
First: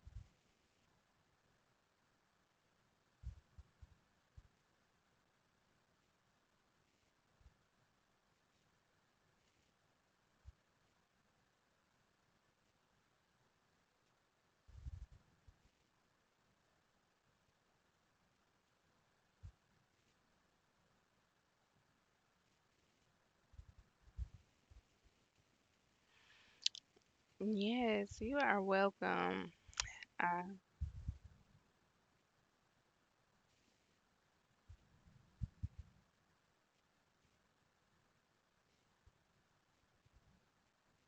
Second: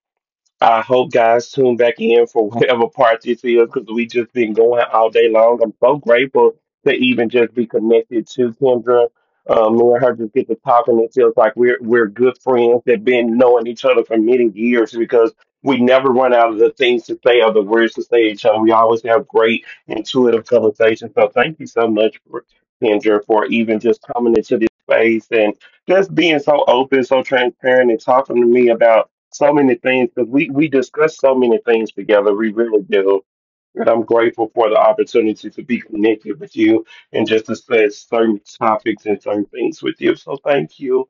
Speaker 1: I hope guys tune back in for whatever part this is because we just been going all day long. I'm so grateful to even just be connected to Kendra. Me and her just get to talking. It feels like we're good friends that been knowing each other for many years because we never run out of the things to say or the words to say to each other. We always have great intuitive conversations. So thank you so much for Kendra for even just coming into this space and just being so open, so transparent, and
Speaker 2: Yes,
Speaker 1: talking
Speaker 2: you
Speaker 1: to
Speaker 2: are
Speaker 1: me about so
Speaker 2: welcome.
Speaker 1: many things because
Speaker 2: I,
Speaker 1: we discussed so many things together. We really do, and I'm grateful for the opportunity to be connected with you and just discuss certain topics and certain things with you. So thank you.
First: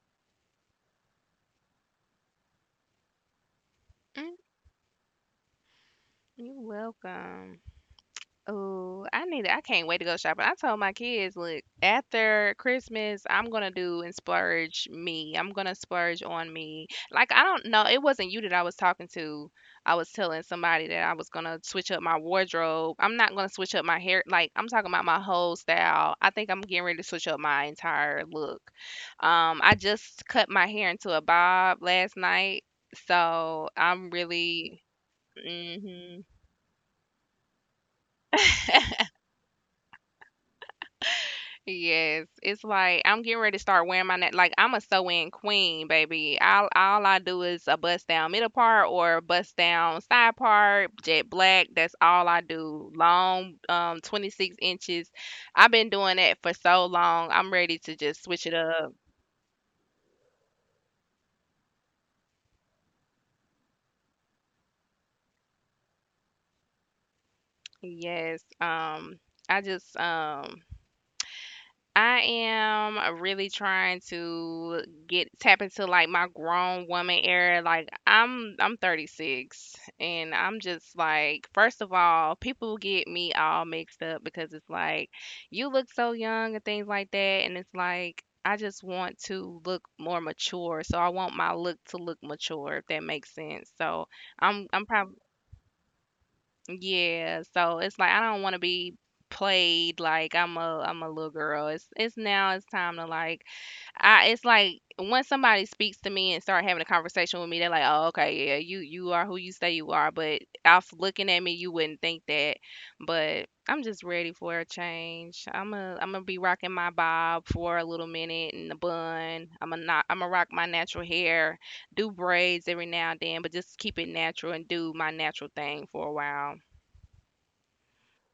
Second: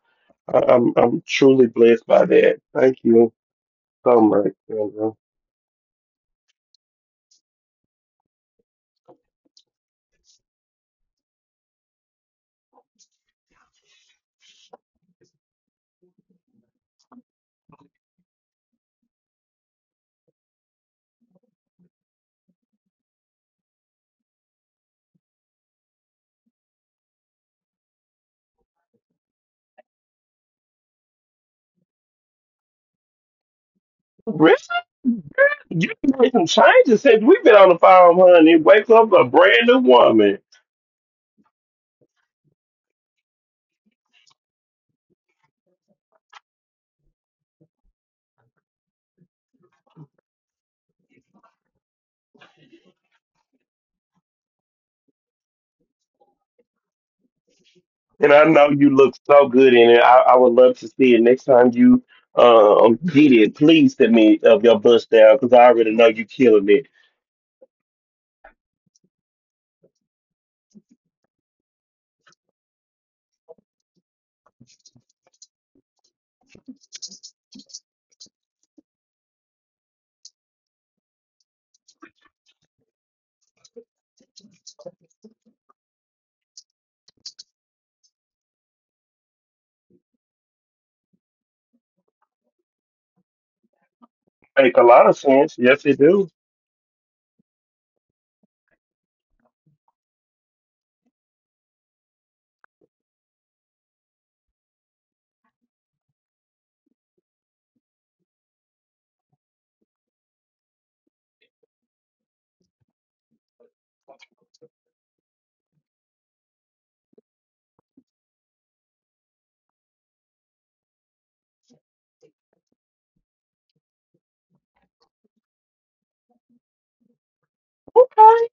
Speaker 1: I'm truly blessed by that. Thank you so
Speaker 2: mm,
Speaker 1: much, Sandra.
Speaker 2: you're welcome. Oh, I can't wait to go shopping. I told my kids, look, after Christmas, I'm gonna do and splurge me. I'm gonna splurge on me. Like I don't know, it wasn't you that I was talking to. I was telling somebody that I was gonna switch up my wardrobe. I'm not gonna switch up my hair. Like I'm talking about my whole style. I think I'm getting ready to switch up my entire look. I just cut my hair into a bob last night, so I'm
Speaker 1: Richard,
Speaker 2: really.
Speaker 1: you
Speaker 2: Mm-hmm.
Speaker 1: made some changes since we've been on the phone, honey. Wake up a brand new woman.
Speaker 2: Yes, it's like I'm getting ready to start wearing my net. Like I'm a sew-in queen, baby. All I do is a bust down middle part or a bust down side part, jet black. That's all I do. Long, 26 inches. I've been doing that for so long. I'm ready to just
Speaker 1: And I
Speaker 2: switch it
Speaker 1: know you
Speaker 2: up.
Speaker 1: look so good in it. I would love to see it next time you get it. Please send me of your bust down because I already know you killing it.
Speaker 2: Yes. I just um. I am really trying to get tap into like my grown woman era. Like I'm 36, and I'm just like, first of all, people get me all mixed up because it's like you look so young and things like that, and it's like I just want to look more mature. So I want my look to look mature, if that makes sense. So
Speaker 1: Make a lot
Speaker 2: I'm
Speaker 1: of
Speaker 2: probably
Speaker 1: sense. Yes, it do.
Speaker 2: yeah, so it's like I don't want to be played like I'm a little girl. It's now it's time to like I it's like once somebody speaks to me and start having a conversation with me, they're like, "Oh, okay, yeah, you are who you say you are." But off looking at me, you wouldn't think that. But I'm just ready for a change. I'm gonna be rocking my bob for a little minute and the bun. I'm gonna not I'm gonna rock my natural hair, do braids every now and then, but just keep it natural and do my natural thing for a while.
Speaker 1: Okay.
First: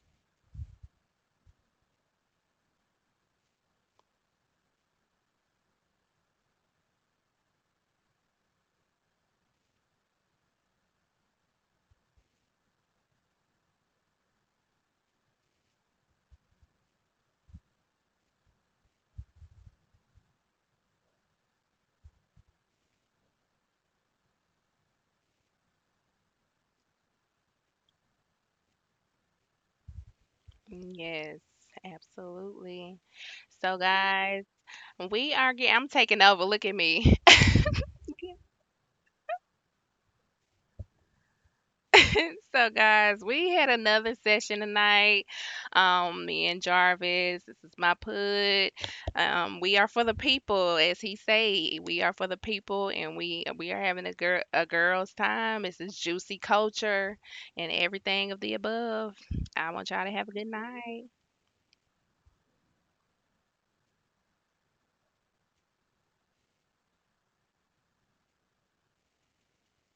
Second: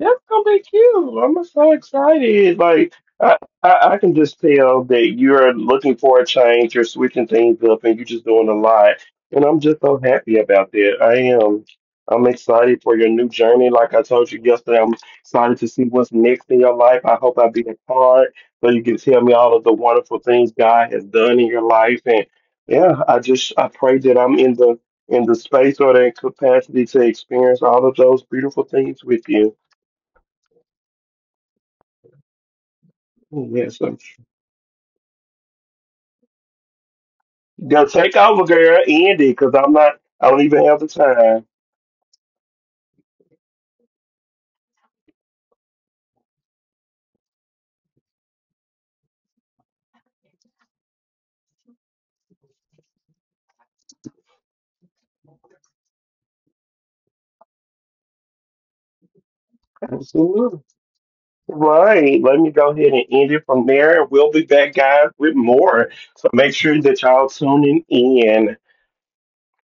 Speaker 1: That's gonna be cute. I'm so excited. Like I, I can just tell that you're looking for a change. You're switching things up, and you're just doing a lot. And I'm just so happy about that. I am. I'm excited for your new journey. Like I told you yesterday, I'm excited to see what's next in your life. I hope I be a part so you can tell me all of the wonderful things God has done in your life. And yeah, I just I pray that I'm in the space or the capacity to experience all of those beautiful things with you.
Speaker 2: Yes, absolutely.
Speaker 1: Oh,
Speaker 2: So,
Speaker 1: yeah, so
Speaker 2: guys, I'm taking over. Look at me.
Speaker 1: go take over, girl. End it, cause I'm not. I don't even have the time.
Speaker 2: So, guys, we had another session tonight. Me and Jarvis, this is my put. We are for the people, as he say. We are for the people, and we are having a girls' time. It's a juicy culture and everything of the above. I want y'all to have a good
Speaker 1: Absolutely.
Speaker 2: night.
Speaker 1: Right. Let me go ahead and end it from there. We'll be back, guys, with more. So make sure that y'all tuning in.